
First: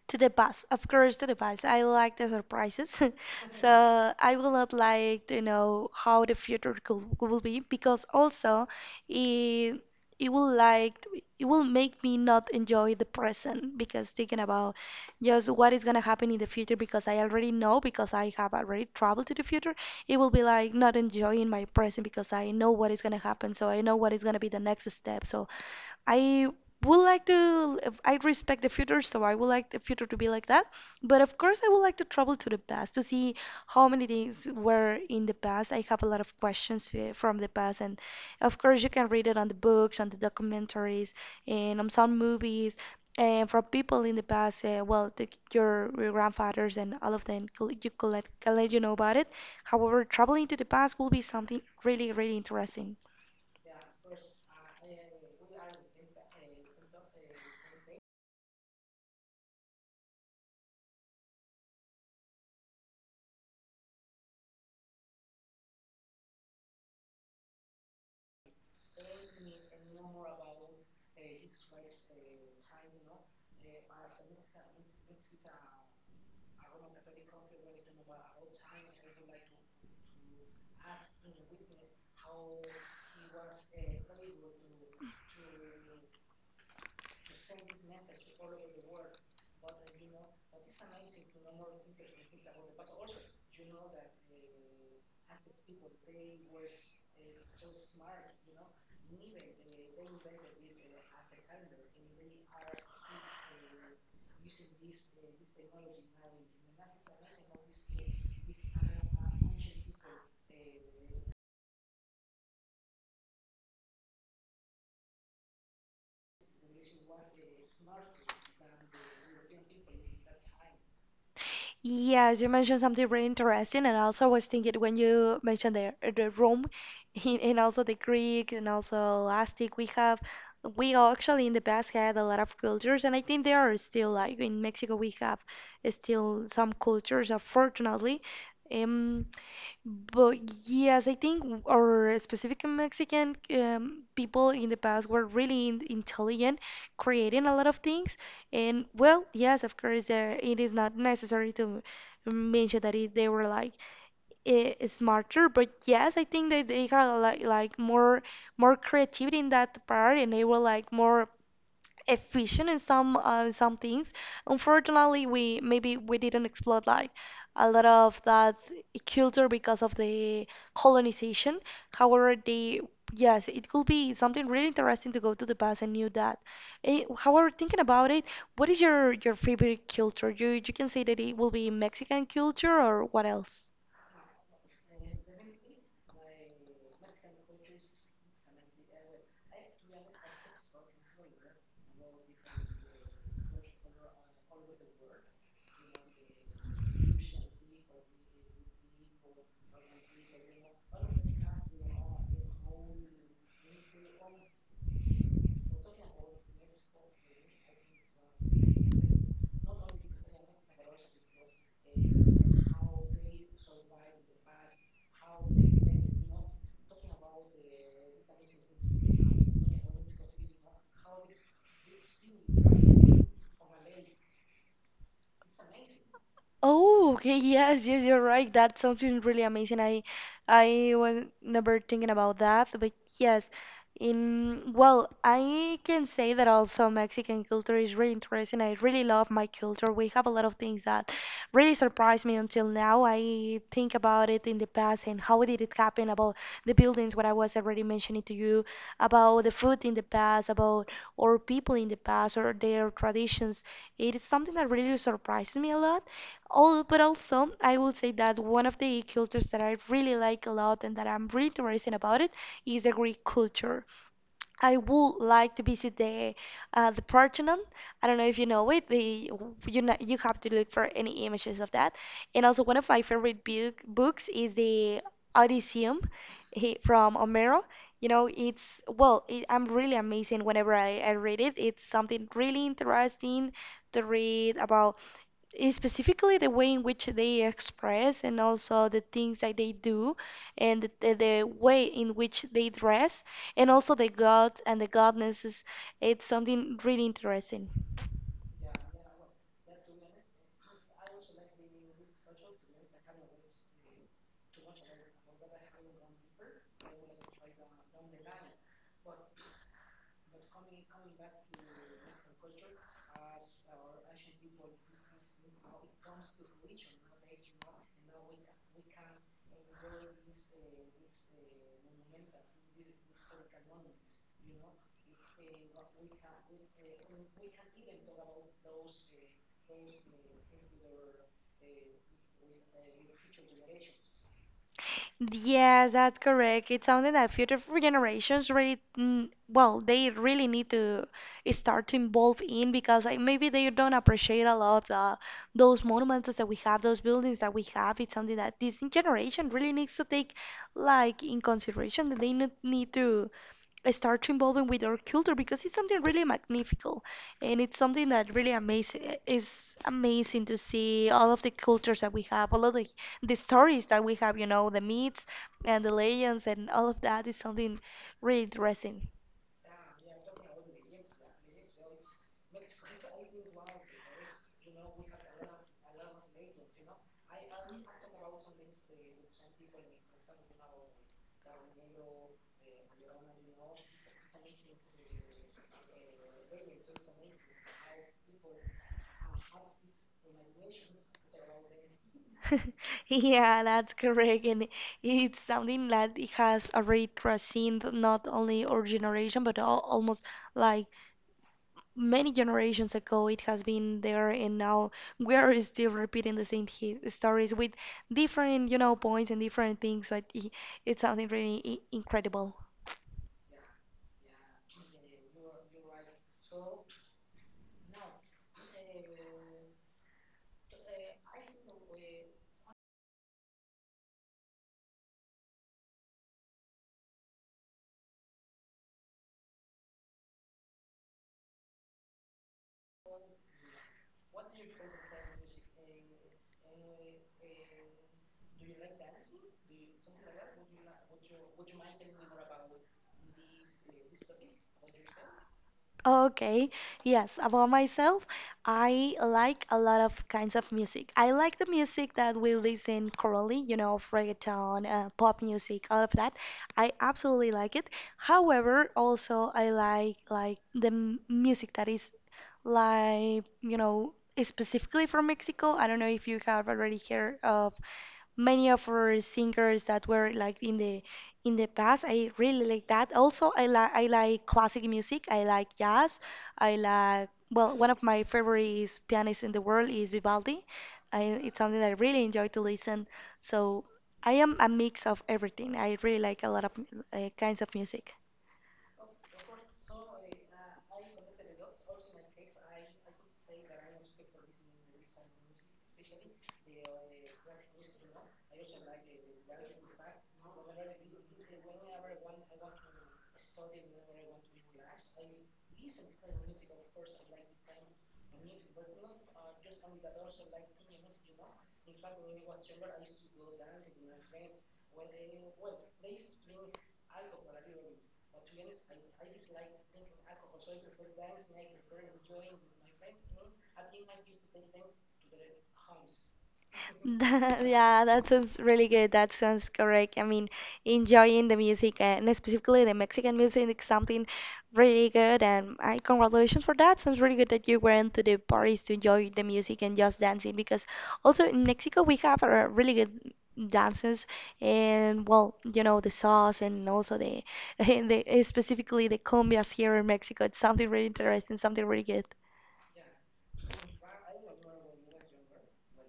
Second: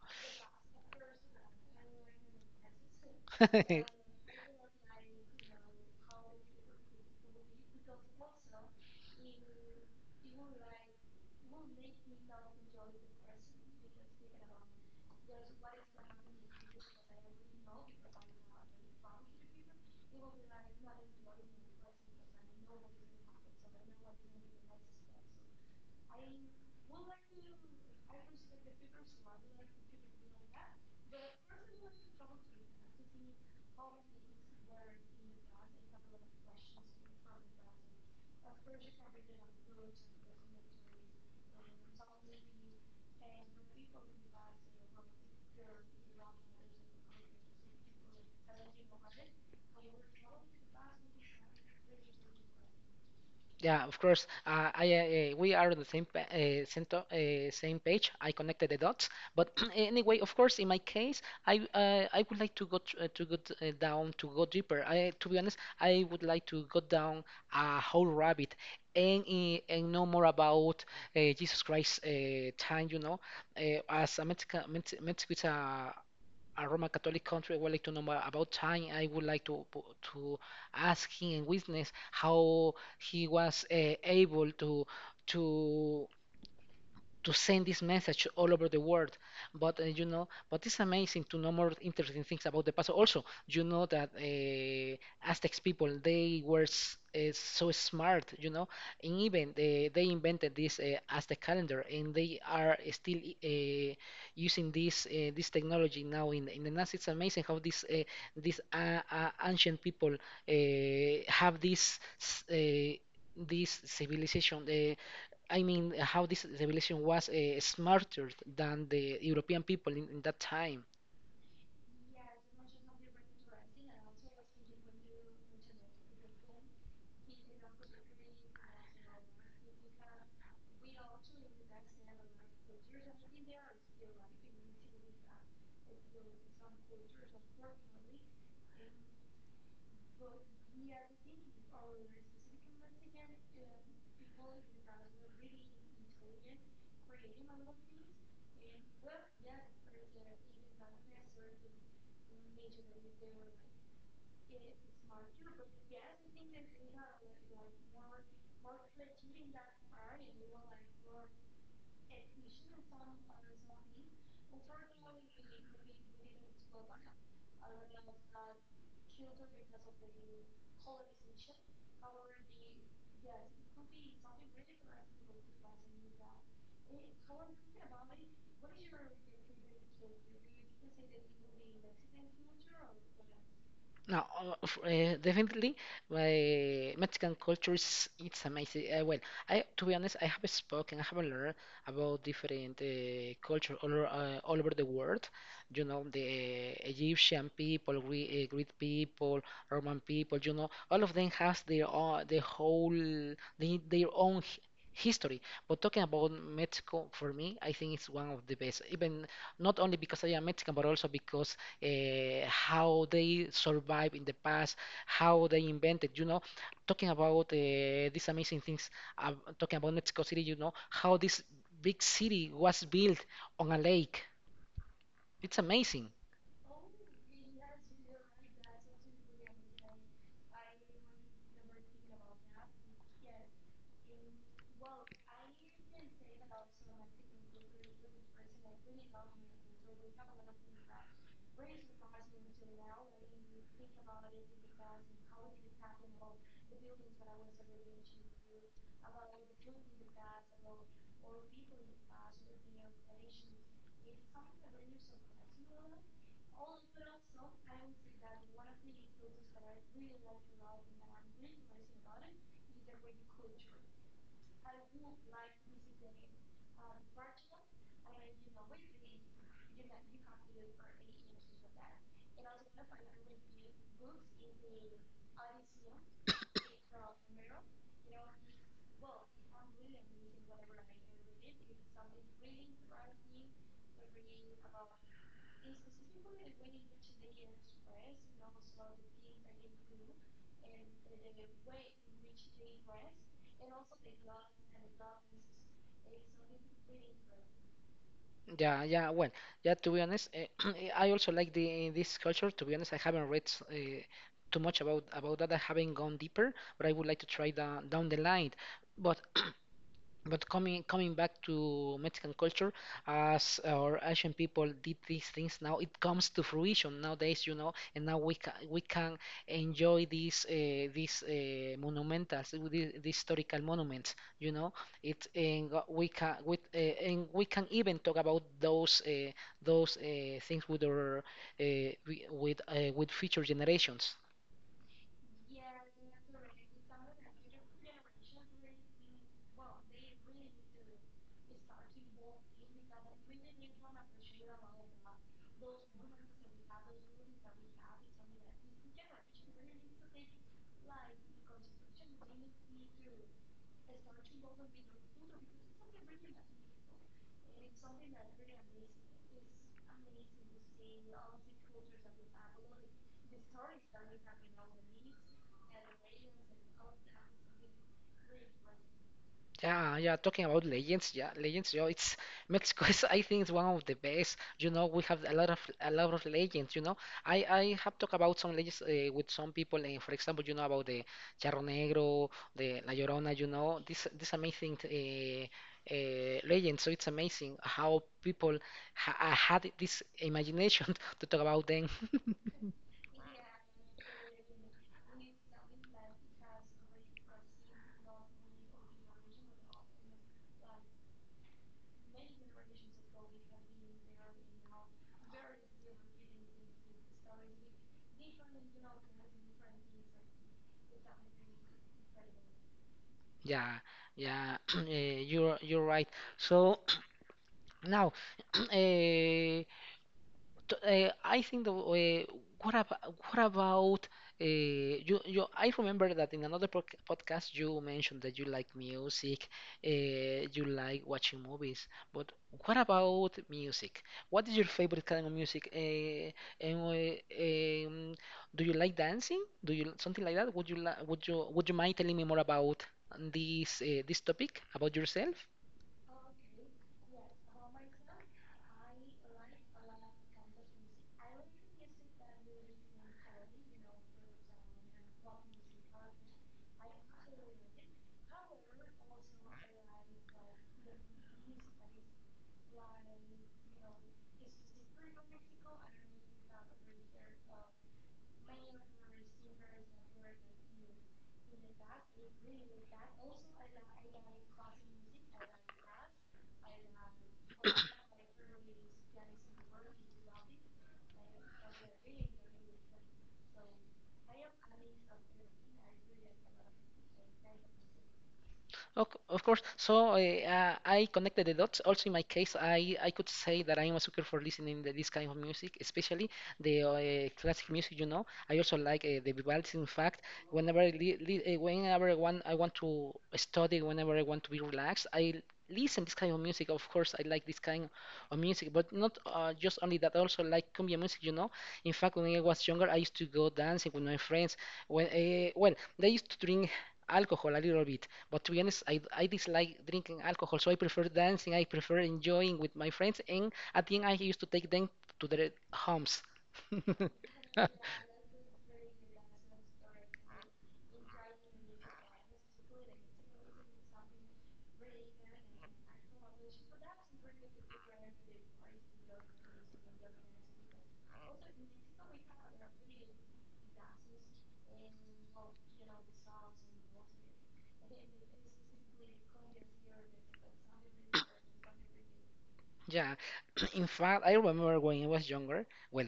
S2: To the past, of course, to the past. I like the surprises, so I will not like to know how the future will be because also it it will like it will make me not enjoy the present because thinking about just what is gonna happen in the future because I already know because I have already traveled to the future, it will be like not enjoying my present because I know what is gonna happen, so I know what is gonna be the next step, so I would like to, if I respect the future, so I would like the future to be like that. But of course, I would like to travel to the past to see how many things were in the past. I have a lot of questions from the past, and of course, you can read it on the books, on the documentaries, and on some movies, and from people in the past. Well, the, your grandfathers and all of them, you can let you know about it. However, traveling to the past will be something really, really interesting.
S1: Yeah, of course. We are on the same pa same, to same page. I connected the dots. But anyway, of course, in my case, I would like to go tr- to go t- down to go deeper. I, to be honest, I would like to go down a whole rabbit and know more about Jesus Christ time. You know, as a Mexican, Mexico is a Roman Catholic country, I would like to know about time. I would like to ask him and witness how he was able to to send this message all over the world. But you know, but it's amazing to know more interesting things about the past. Also, you know that Aztecs people they were so smart. You know, and even they invented this Aztec calendar, and they are still uh, using this this technology now in the NASA. It's amazing how this these ancient people have this. s- Uh, this civilization. I mean, how this civilization was smarter than the European people in that time.
S2: Yes, you mentioned something really interesting, and also I was thinking when you mentioned the room, and also the Greek, and also Aztec, we have we all actually in the past had a lot of cultures, and I think there are still like in Mexico we have still some cultures, unfortunately. Um, but yes, I think our specific Mexican people in the past were really in intelligent, creating a lot of things. And well, yes, of course, it is not necessary to mention that it, they were like smarter. But yes, I think that they had like more more creativity in that part, and they were like more efficient in some things. Unfortunately, we maybe we didn't explore like a lot of that culture because of the colonization. However, they yes, it could be something really interesting to go to the past and knew that. However, thinking about it, what is your favorite culture? You can say that it will be Mexican culture or what else?
S1: Now, definitely, my Mexican culture is it's amazing. Well, I to be honest, I have learned about different culture all over the world. You know, the Egyptian people, Greek people, Roman people. You know, all of them has their own, their own history. But talking about Mexico, for me, I think it's one of the best. Even not only because I am Mexican, but also because how they survived in the past, how they invented, you know, talking about these amazing things, uh, talking about Mexico City, you know, how this big city was built on a lake. It's amazing.
S2: Oh, okay, yes, yes, you're right. That sounds really amazing. I was never thinking about that, but yes. In well, I can say that also Mexican culture is really interesting. I really love my culture. We have a lot of things that really surprised me until now. I think about it in the past and how did it happen about the buildings, what I was already mentioning to you, about the food in the past, about or people in the past or their traditions. It is something that really surprises me a lot. All, but also, I will say that one of the cultures that I really like a lot and that I'm really interested about it is the Greek culture. I would like to visit the Parthenon. I don't know if you know it. The you know, you have to look for any images of that. And also one of my favorite books is the Odysseum he, from Homero. You know, it's well, it, I'm really amazing whenever I read it. It's something really interesting to read about is specifically the way in which they express and also the things that they do and the way in which they dress and also the God and the goddesses. It's something really interesting.
S1: Yeah, yeah. Well, yeah. To be honest, I also like the this culture. To be honest, I haven't read too much about that. I haven't gone deeper, but I would like to try down the line. But coming back to Mexican culture, as our Asian people did these things, now it comes to fruition nowadays, you know, and now we can enjoy these monumentals, these historical monuments, you know. We can with and we can even talk about those things with our uh, with future generations.
S2: Yes, that's correct. It's something that future generations really, mm, well, they really need to start to involve in because like, maybe they don't appreciate a lot of the, those monuments that we have, those buildings that we have. It's something that this generation really needs to take like in consideration. They need to start to involving with our culture because it's something really magnifical and it's something that really amazing is amazing to see all of the cultures that we have, all of the stories that we have, you know, the myths and the legends and all of that is something really interesting.
S1: Yeah, yeah, talking about Legends, yeah, it's Mexico is I think it's one of the best. You know, we have a lot of legends, you know. I have talked about some legends with some people, for example, you know about the Charro Negro, the La Llorona, you know, this amazing legend. So it's amazing how people ha had this imagination to talk about them.
S2: Yeah, that's correct. And it's something that it has already transcended not only our generation, but al almost like many generations ago, it has been there, and now we are still repeating the same hi stories with different, you know, points and different things. But I- it's something really I incredible.
S1: Yeah, yeah, you're right. So now, uh, t- I think the what about what about you? I remember that in another podcast you mentioned that you like music, uh, you like watching movies. But what about music? What is your favorite kind of music? And Do you like dancing? Do you something like that? Would you li would you mind telling me more about this topic about yourself?
S2: Okay, yes, about myself, I like a lot of kinds of music. I like the music that we listen currently, you know, reggaeton, pop music, all of that. I absolutely like it. However, also I like the music that is like, you know, specifically from Mexico. I don't know if you have already heard of many of our singers that were like in the past. I really like that. Also, I like classic music. I like jazz. I like well, one of my favorite pianists in the world is Vivaldi. I, it's something that I really enjoy to listen. So I am a mix of everything. I really like a lot of kinds of music.
S1: Ok- Of course. So I connected the dots. Also, in my case, I could say that I'm a sucker for listening to this kind of music, especially the classic music. You know, I also like the Vivaldi. In fact, whenever I li li eh, whenever I want to study, whenever I want to be relaxed, I listen this kind of music. Of course, I like this kind of music, but not just only that. I also like cumbia music. You know, in fact, when I was younger, I used to go dancing with my friends. When well, they used to drink alcohol a little bit. But to be honest, I dislike drinking alcohol, so I prefer dancing. I prefer enjoying with my friends, and at the end, I used to take them to their homes.
S2: That, yeah, that sounds really good. That sounds correct. I mean, enjoying the music and specifically the Mexican music is something really good. And I congratulations for that. Sounds really good that you went to the parties to enjoy the music and just dancing because also in Mexico we have really good dances and well, you know, the sauce and also the, the specifically the cumbias here in Mexico. It's something really interesting, something really good.
S1: Yeah, in fact, I remember when I was younger, well,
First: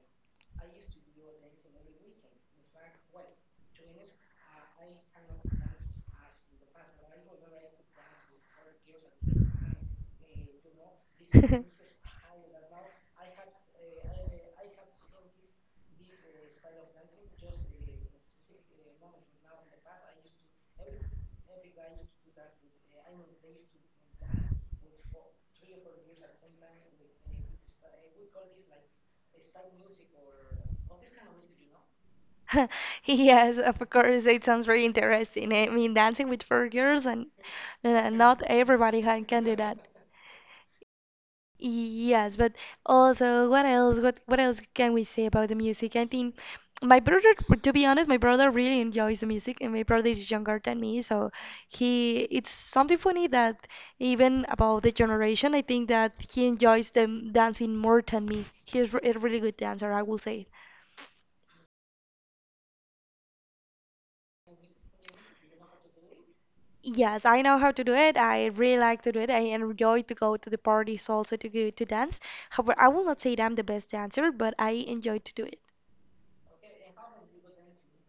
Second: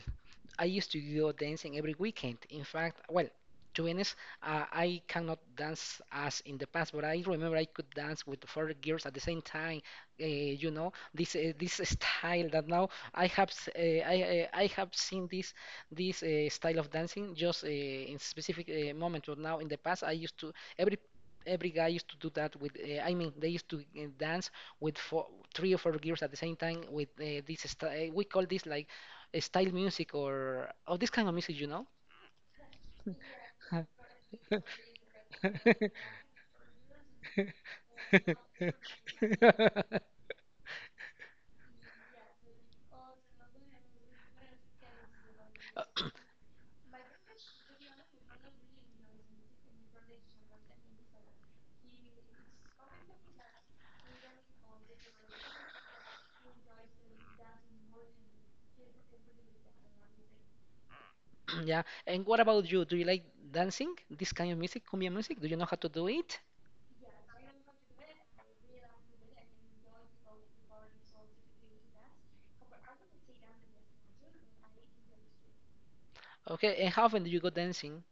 S1: I used to go dancing every weekend. In fact, well, to be honest, I cannot dance as in the past, but I remember I could dance with four girls at the same time. You know, this style that now I have s- I have seen this style of dancing just in specific moment. But now in the past, I used to every every guy used to do that with. I mean, they used to dance with three or four gears at the same time with this style. We call this like style music or oh this kind of music, you know?
S2: Yes, of course, it sounds very interesting. Eh? I mean, dancing with four girls, and not everybody can do that. Yes, but also what else? What else can we say about the music? I think my brother, to be honest, my brother really enjoys the music, and my brother is younger than me, so he it's something funny that even about the generation, I think that he enjoys them dancing more than me. He's a really good dancer, I will say.
S1: Yeah. And what about you? Do you like dancing? This kind of music, cumbia music? Do you know how to do it?
S2: Yes, I know how to do it. I really like to do it. I enjoy to go to the parties also to go to dance. However, I will not say that I'm the best dancer, but I enjoy to do it.
S1: Okay. And how often do you go dancing?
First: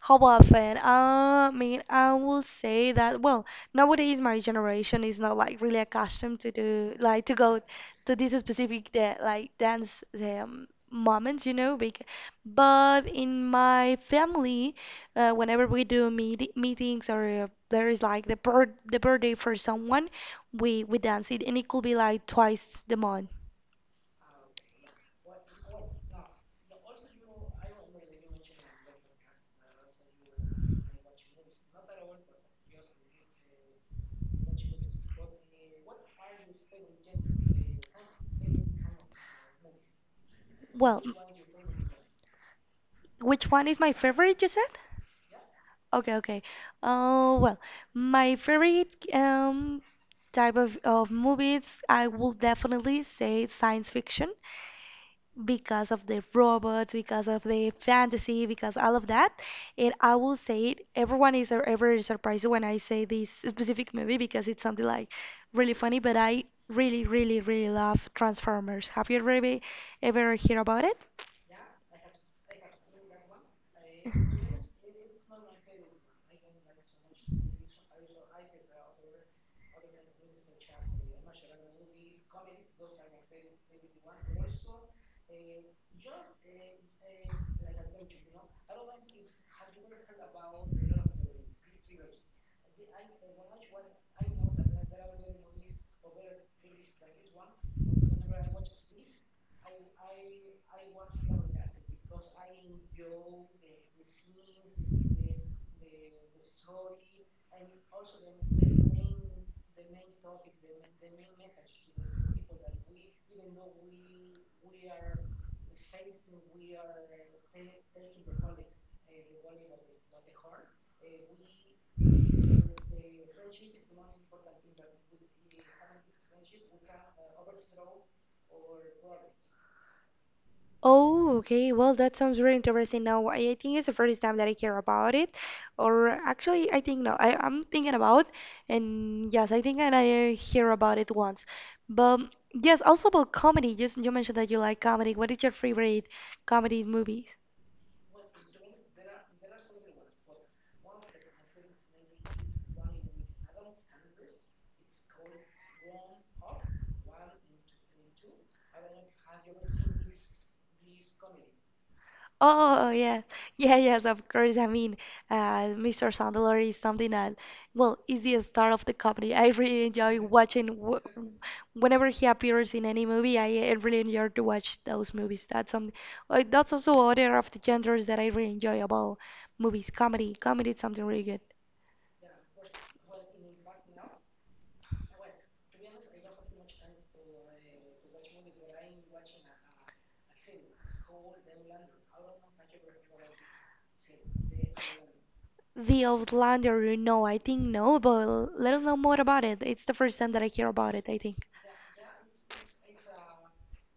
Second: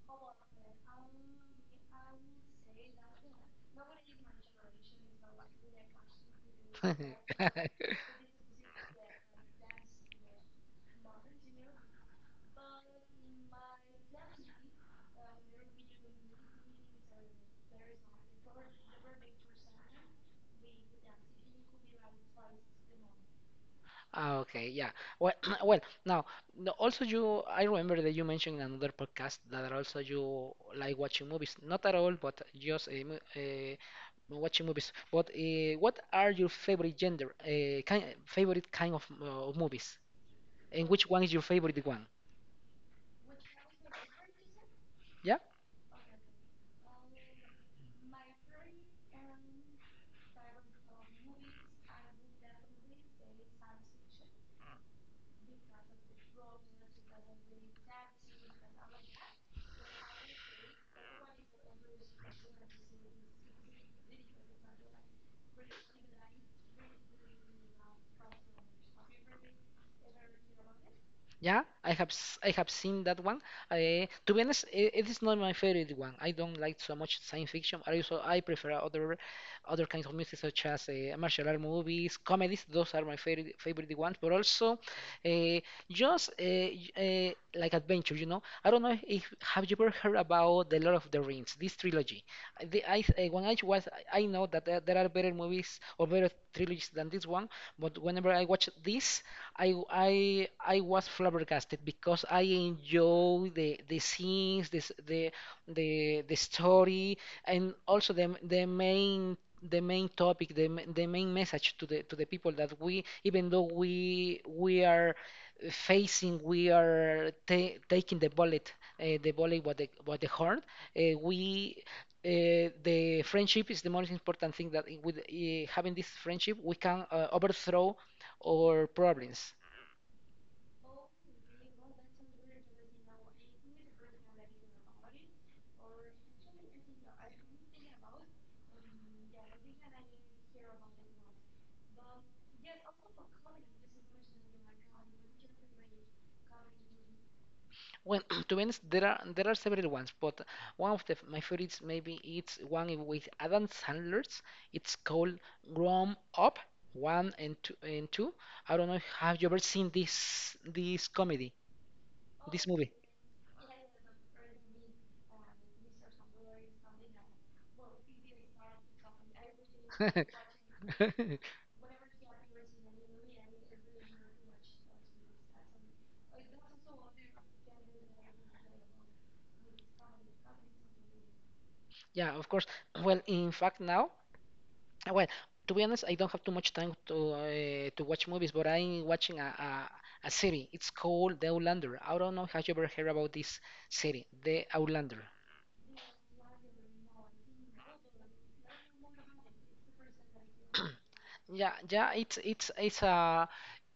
S2: How often? I mean, I will say that, well, nowadays my generation is not like really accustomed to do, like to go to these specific da like dance moments, you know, bec but in my family, whenever we do meetings or there is like the birth the birthday for someone, we dance it, and it could be like twice the month.
S1: Ah, okay, yeah. Well, well, now no, also you, I remember that you mentioned in another podcast that also you like watching movies. Not at all, but just watching movies. But what are your favorite favorite kind of movies, and
S2: Well,
S1: which one is your favorite one?
S2: which one is my favorite, you said?
S1: Yeah.
S2: Okay, okay. Well, my favorite type of movies, I will definitely say science fiction because of the robots, because of the fantasy, because all of that. And I will say it, everyone is ever surprised when I say this specific movie because it's something like really funny, but I really, really, really love Transformers. Have you ever, ever heard about it?
S1: Yeah, I have seen that one. I, to be honest, I it is not my favorite one. I don't like so much science fiction. I prefer other kinds of music such as martial art movies, comedies. Those are my favorite ones. But also, uh, just like adventure, you know. I don't know if have you ever heard about the Lord of the Rings, this trilogy. I- The, I, when I was, I know that there are better movies or better trilogies than this one, but whenever I watch this, I was flabbergasted because I enjoy the scenes, this the the story, and also the main topic, the main message to the people that we, even though we are facing, we are ta taking the bullet with the horn, we. The friendship is the most important thing that with having this friendship we can overthrow our problems.
S2: Oh, okay. Well, that sounds really interesting. Now, I think it's the first time that I hear about it, or actually, I think no, I'm thinking about, and yes, I think that I hear about it once. But yes, also about comedy. Just you mentioned that you like comedy. What is your favorite comedy movies?
S1: Well, to be honest, there are several ones, but one of the my favorites maybe it's one with Adam Sandler's. It's called Grown Up One and Two and Two. I don't know if have you ever seen this comedy, this
S2: Oh
S1: movie?
S2: yeah, yeah, yes, of course. I mean, Mr. Sandler is something that, well, is the star of the comedy. I really enjoy watching w whenever he appears in any movie. I really enjoy to watch those movies. That's also other of the genres that I really enjoy about movies. Comedy, comedy is something really good.
S1: Yeah, of course. Well, in fact, now well, to be honest, I don't have too much time to watch movies, but I'm watching a series. It's called The Outlander. I don't know have you ever heard about this series, The Outlander.
S2: The Outlander, you know, I think no, but let us know more about it. It's the first time that I hear about it, I think.
S1: Yeah, it's a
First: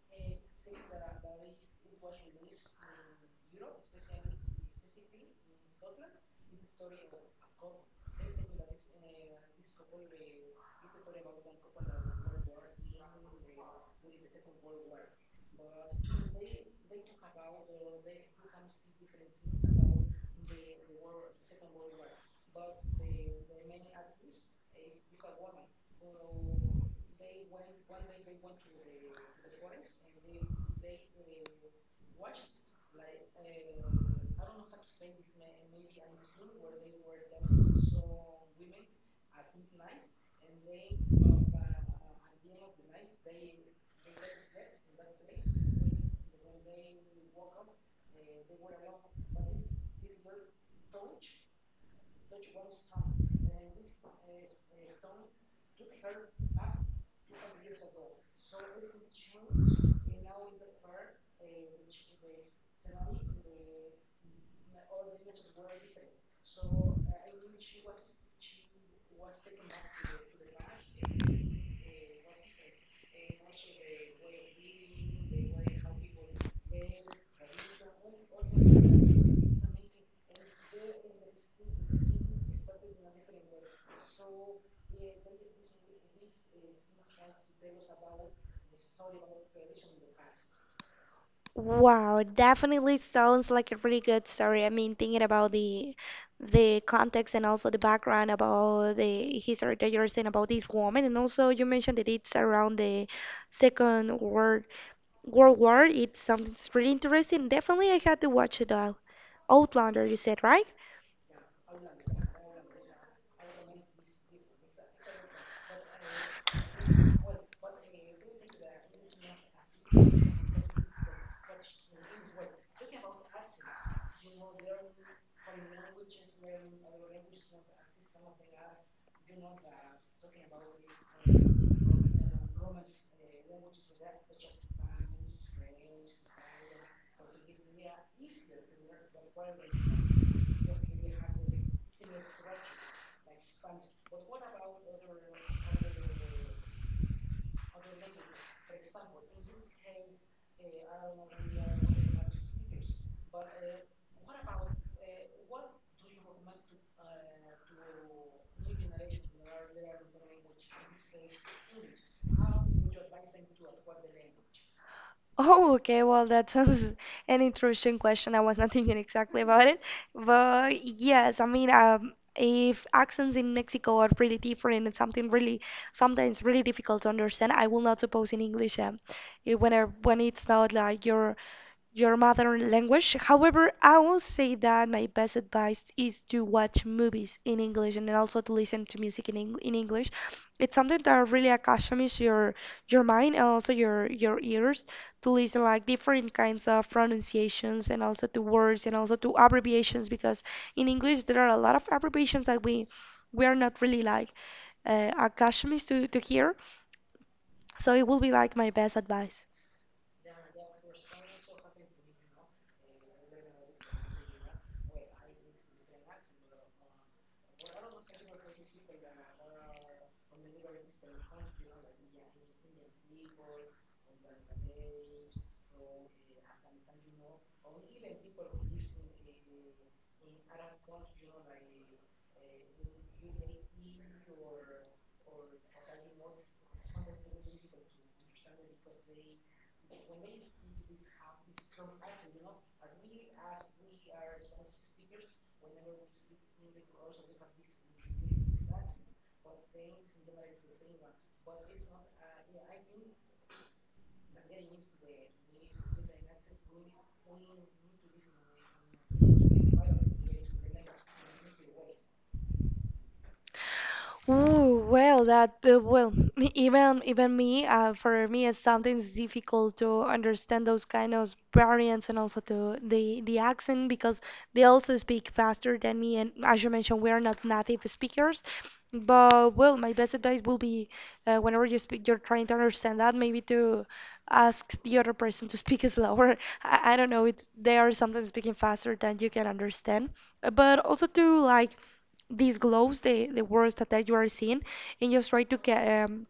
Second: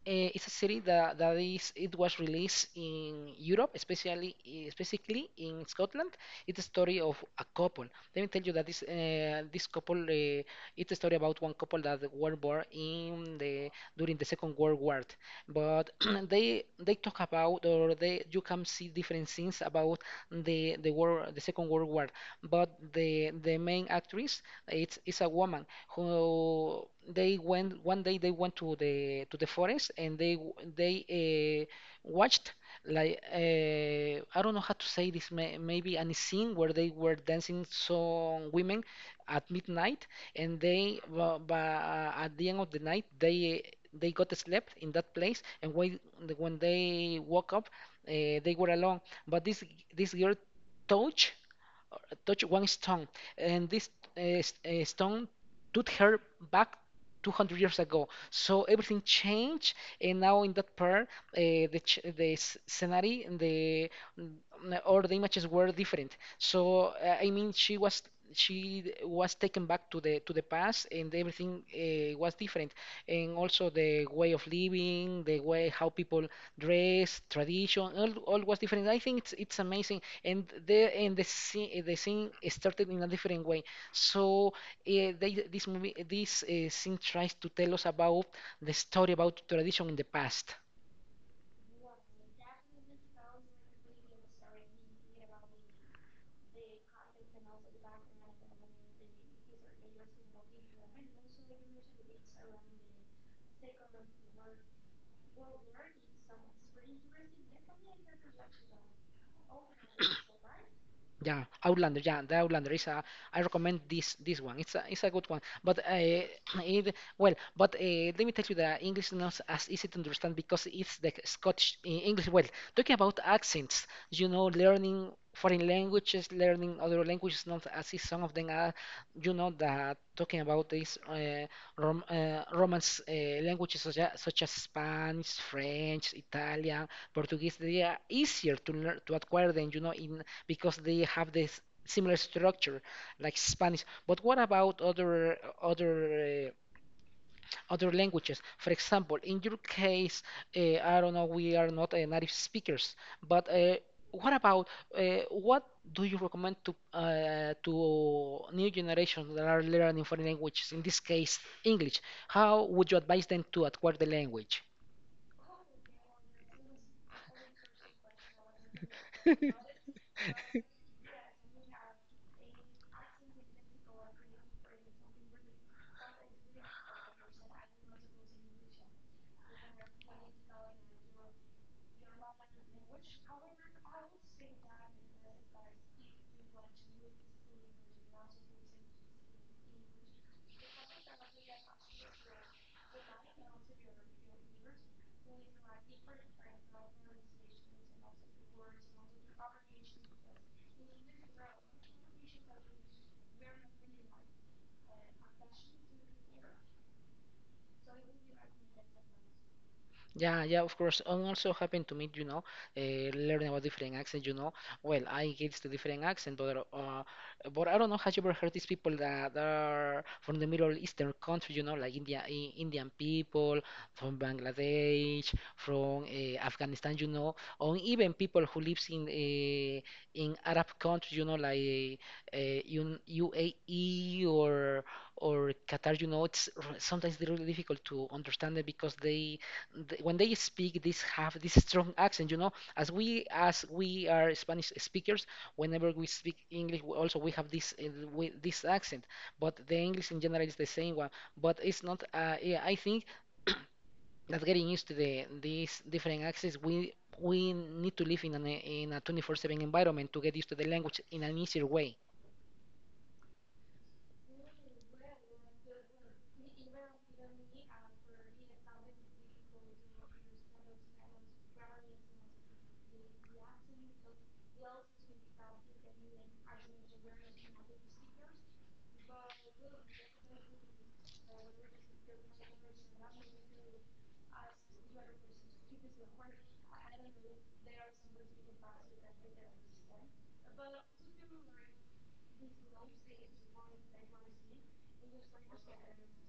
S1: it's a series that that is it was released in Europe, specifically in Scotland. It's a story of a couple. Let me tell you that this couple it's a story about one couple that were born in the during the Second World War. But they talk about, or they, you can see different scenes about the war, the Second World War. But the main actress, it's is a woman who, they went one day they went to the forest, and they watched like I don't know how to say this. Maybe a scene where they were dancing, some women at midnight, and they at the end of the night they got slept in that place, and when they woke up, they were alone. But this girl touched or touched one stone, and this stone took her back 200 years ago. So everything changed, and now in that part, the scenery and the mm, or the images were different. So I mean, she was taken back to the past, and everything was different, and also the way of living, the way how people dress, tradition, all was different. I think it's amazing, and the scene started in a different way. So this movie, this scene tries to tell us about the story about tradition in the past.
S2: Wow, definitely sounds like a really good story. I mean, thinking about the context and also the background about the history that you're saying about this woman, and also you mentioned that it's around the Second World War. It sounds really interesting. Definitely, I had to watch it out. Outlander, you said, right?
S1: Yeah, Outlander. Yeah, the Outlander is a. I recommend this this one. It's a good one. But it well, but let me tell you, the English is not as easy to understand because it's the Scottish English. Well, talking about accents, you know, learning foreign languages, learning other languages, not as easy. Some of them are, you know, that talking about these Romance languages such as Spanish, French, Italian, Portuguese, they are easier to learn to acquire than, you know, in because they have this similar structure like Spanish. But what about other uh, other languages? For example, in your case, I don't know, we are not native speakers, but uh, what about uh, what do you recommend to new generations that are learning foreign languages? In this case, English. How would you advise them to acquire the language?
S2: Oh, okay. Well, that sounds an interesting question. I was not thinking exactly about it. But yes, I mean, if accents in Mexico are pretty different and something really, sometimes really difficult to understand, I will not suppose in English, when it's not like your mother language. However, I will say that my best advice is to watch movies in English and then also to listen to music in, in English. It's something that really accompanies your mind and also your ears to listen like different kinds of pronunciations and also to words and also to abbreviations because in English there are a lot of abbreviations that we are not really like accustomed to hear. So it will be like my best advice.
S1: Yeah, yeah, of course. And also happened to me, you know, uh, learning about different accents, you know. Well, I get to different accent, but I don't know. Have you ever heard these people that are from the Middle Eastern country, you know, like India, I Indian people from Bangladesh, from Afghanistan, you know, or even people who lives in Arab countries, you know, like UAE or Qatar. You know, it's r- sometimes really difficult to understand it because they th- when they speak this, have this strong accent, you know. As we as we are Spanish speakers, whenever we speak English, we also we have this this accent. But the English in general is the same one, but it's not yeah, I think that getting used to the these different accents, we need to live in an in a 24/7 environment to get used to the language in an easier way.
S2: Ooh, well, even even me, for me, it's sometimes difficult to understand those kind of variants and also to the accent because they also speak faster than me, and as you mentioned, we are not native speakers. But well, my best advice will be whenever you speak, you're trying to understand that, maybe to ask the other person to speak slower. I don't know, it's, they are sometimes speaking faster than you can understand. But also to like these glows, the words that, that you are seeing, and just try to get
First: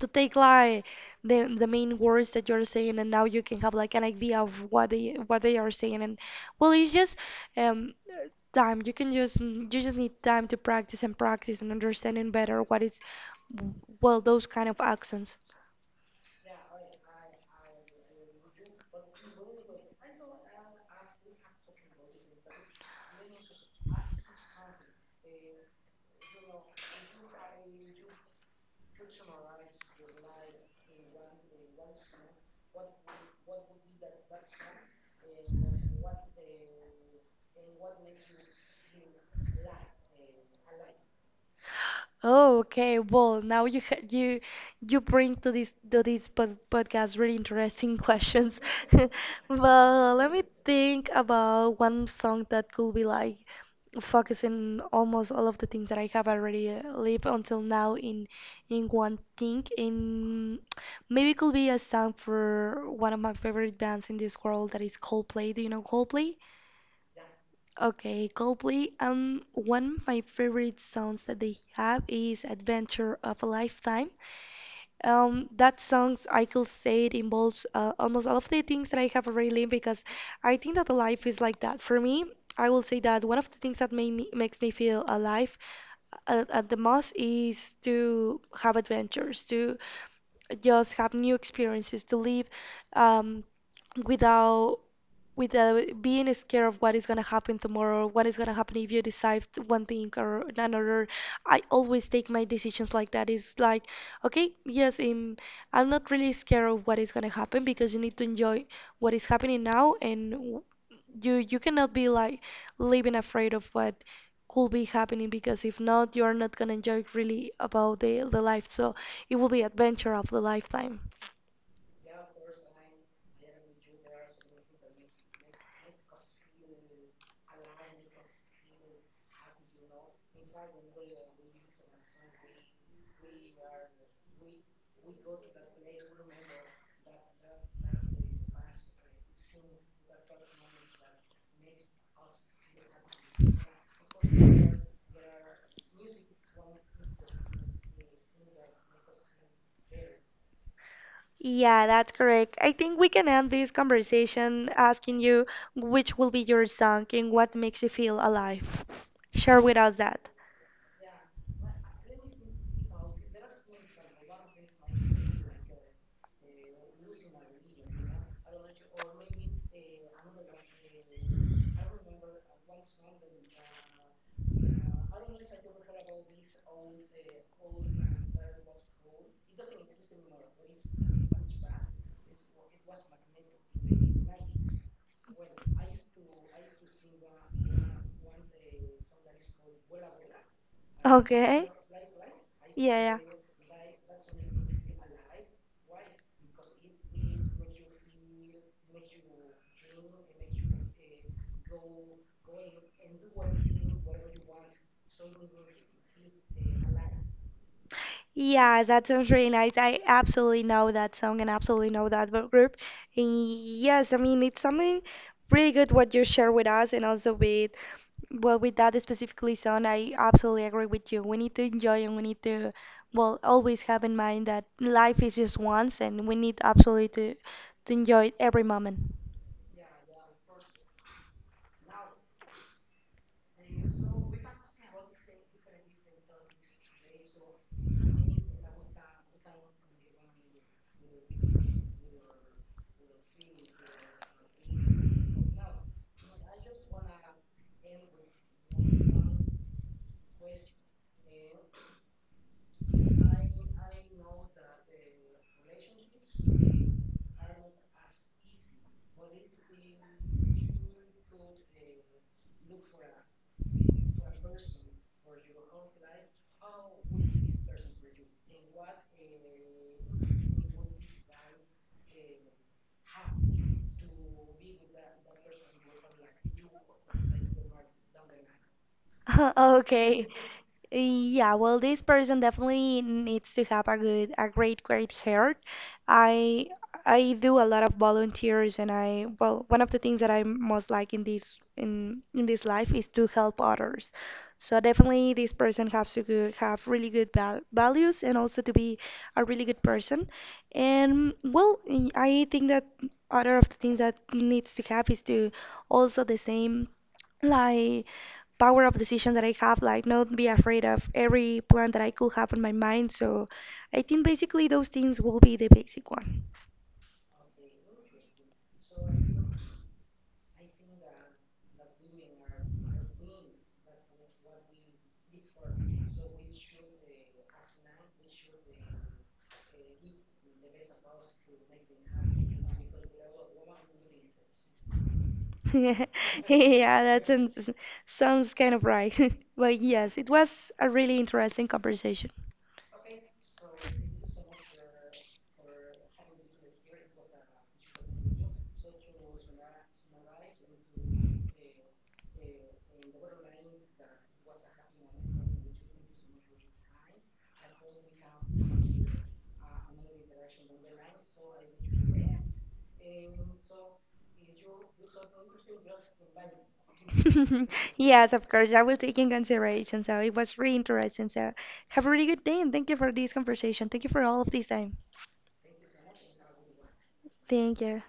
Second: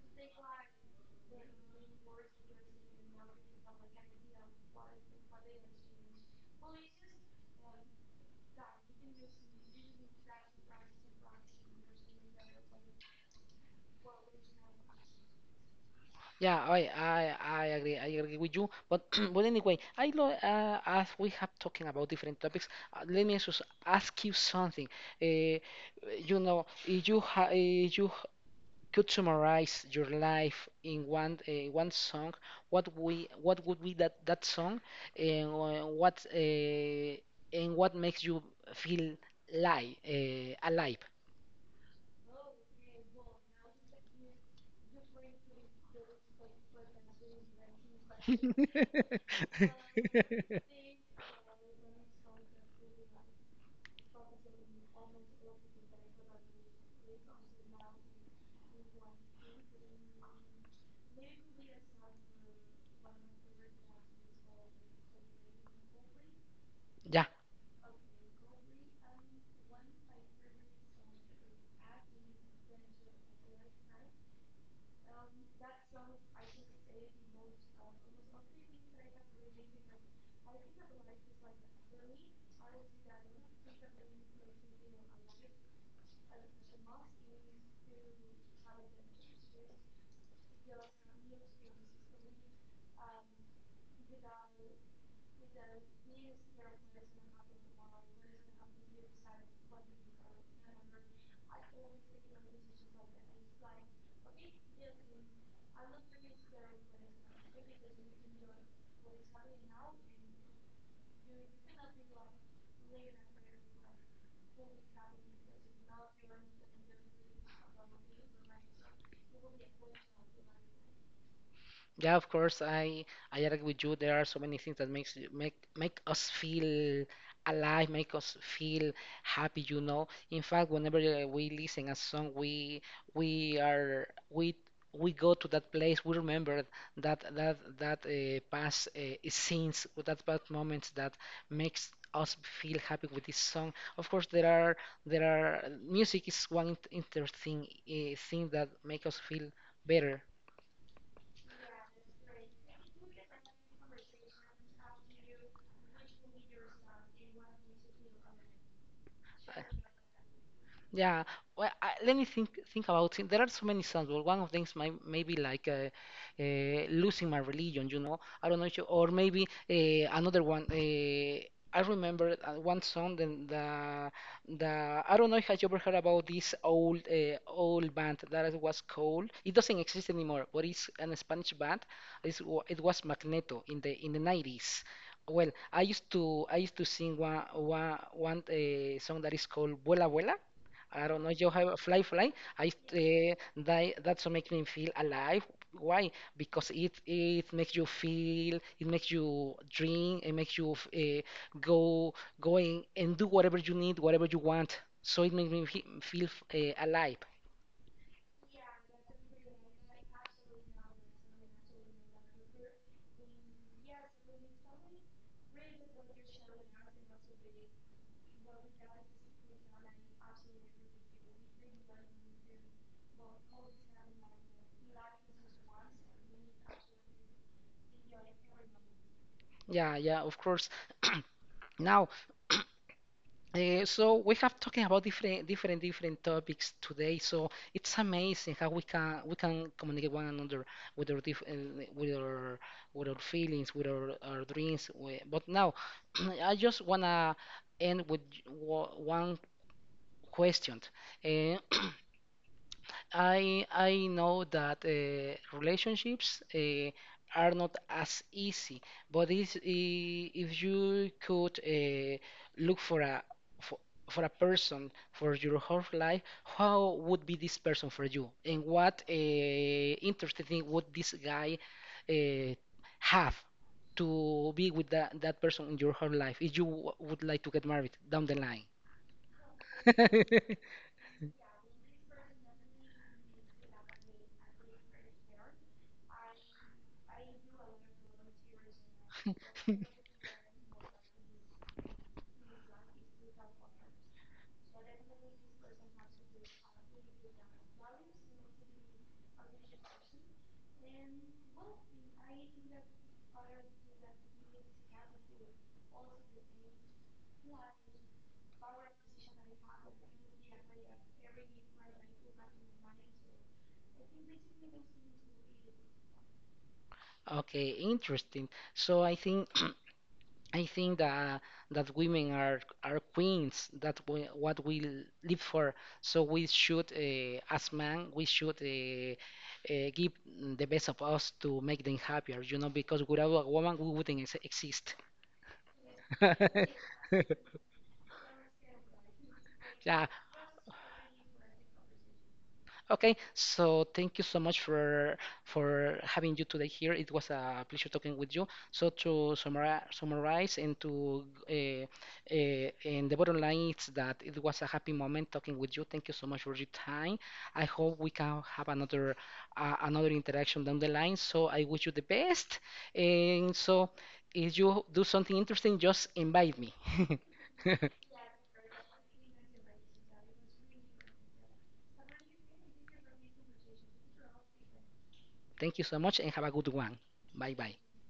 S2: to take like the main words that you're saying, and now you can have like an idea of what they are saying. And well, it's just um, uh, time. You can just you just need time to practice and practice and understanding better what is well those kind of accents.
S1: Yeah, I agree. I agree with you. But but anyway, I lo as we have talking about different topics, let me just ask you something. Uh, you know, if you ha if you h- could summarize your life in one song, what would be that that song, and what makes you feel li alive?
S2: Oh, okay. Well, now you you bring to this podcast really interesting questions. Well, let me think about one song that could be like focusing almost all of the things that I have already lived until now in one thing. In maybe it could be a song for one of my favorite bands in this world that is Coldplay. Do you know Coldplay?
S1: Ya.
S2: Okay, Coldplay. One of my favorite songs that they have is "Adventure of a Lifetime." That songs I could say it involves almost all of the things that I have already lived because I think that life is like that. For me, I will say that one of the things that made me, makes me feel alive at the most is to have adventures, to just have new experiences, to live um, without without being scared of what is gonna happen tomorrow, what is gonna happen if you decide one thing or another. I always take my decisions like that. It's like, okay, yes, I'm not really scared of what is gonna happen because you need to enjoy what is happening now, and you you cannot be like living afraid of what could be happening because if not, you are not gonna enjoy really about the life. So it will be adventure of the lifetime.
S1: Yeah, of course, I agree with you. There are so many things that makes you- make make us feel alive, make us feel happy, you know. In fact, whenever we listen a song, we are we go to that place. We remember that past scenes, with that past moments that makes us feel happy with this song. Of course, there are music is one interesting thing that make us feel better.
S2: Yeah, that's correct. I think we can end this conversation asking you which will be your song and what makes you feel alive.
S1: Uh,
S2: Share with us that.
S1: Yeah, well, I, let me think about it. There are so many songs. Well, one of them is my, maybe like losing my religion. You know, I don't know if you, or maybe another one. I remember one song, then the I don't know if have you ever heard about this old old band that it was called. It doesn't exist anymore, but it's an Spanish band. It's, wa- it was Magneto in the 90s. Well, I used to sing one song that is called Vuela Vuela. I don't know. You have
S2: Okay.
S1: a fly, fly. I
S2: Yeah, yeah.
S1: That that's what makes me feel alive. Why? Because it makes you feel, it makes you dream, it makes you go going and do whatever you need, whatever you want. So it makes me feel alive.
S2: Yeah, that sounds really nice. I absolutely know that song and absolutely know that group. And yes, I mean, it's something really good what you share with us and also with, well, with that specifically song, I absolutely agree with you. We need to enjoy and we need to, well, always have in mind that life is just once and we need absolutely to enjoy every moment.
S1: Yeah, yeah, of course. Now. So we have talking about different topics today. So it's amazing how we can communicate one another with our feelings, with our dreams. We, but now, I just wanna end with one question. Uh, I know that relationships are not as easy, but if you could look for a for, for a person for your whole life, how would be this person for you, and what interesting thing would this guy uh, have to be with that, that person in your whole life if you w would like to get married down the line?
S2: Okay. Yeah, well, this person definitely needs to have a good, a great, great heart. I I do a lot of volunteers, and I well, one of the things that I most like in this life is to help others. So definitely, this person has to go, have really good values and also to be a really good person. And well, I think that other of the things that needs to have is to also the same like power of decision that I have, like not be afraid of every plan that I could have in my mind. So I think basically those things will be the basic one.
S1: Okay, interesting. So I think. I think that that women are queens. That we, what we l- live for. So we should, as men, we should give the best of us to make them happier. You know, because without a woman, we wouldn't ex exist.
S2: Yeah, that sounds sounds kind of right. But
S1: Yeah,
S2: yes, it was a really interesting conversation.
S1: okay, so thank you so much for having you today here. It was a pleasure talking with you. So to summarize, summarize, and to and the bottom line is that it was a happy moment talking with you. Thank you so much for your time. I hope we can have another interaction down the line. So I wish you the best. And so if you do something interesting, just invite me.
S2: Yes, of course, I will take in consideration. So it was really interesting. So have a really good day and thank you for this conversation. Thank you for all of this time.
S1: Thank you so much and have a good one. Bye bye.
S2: Thank you.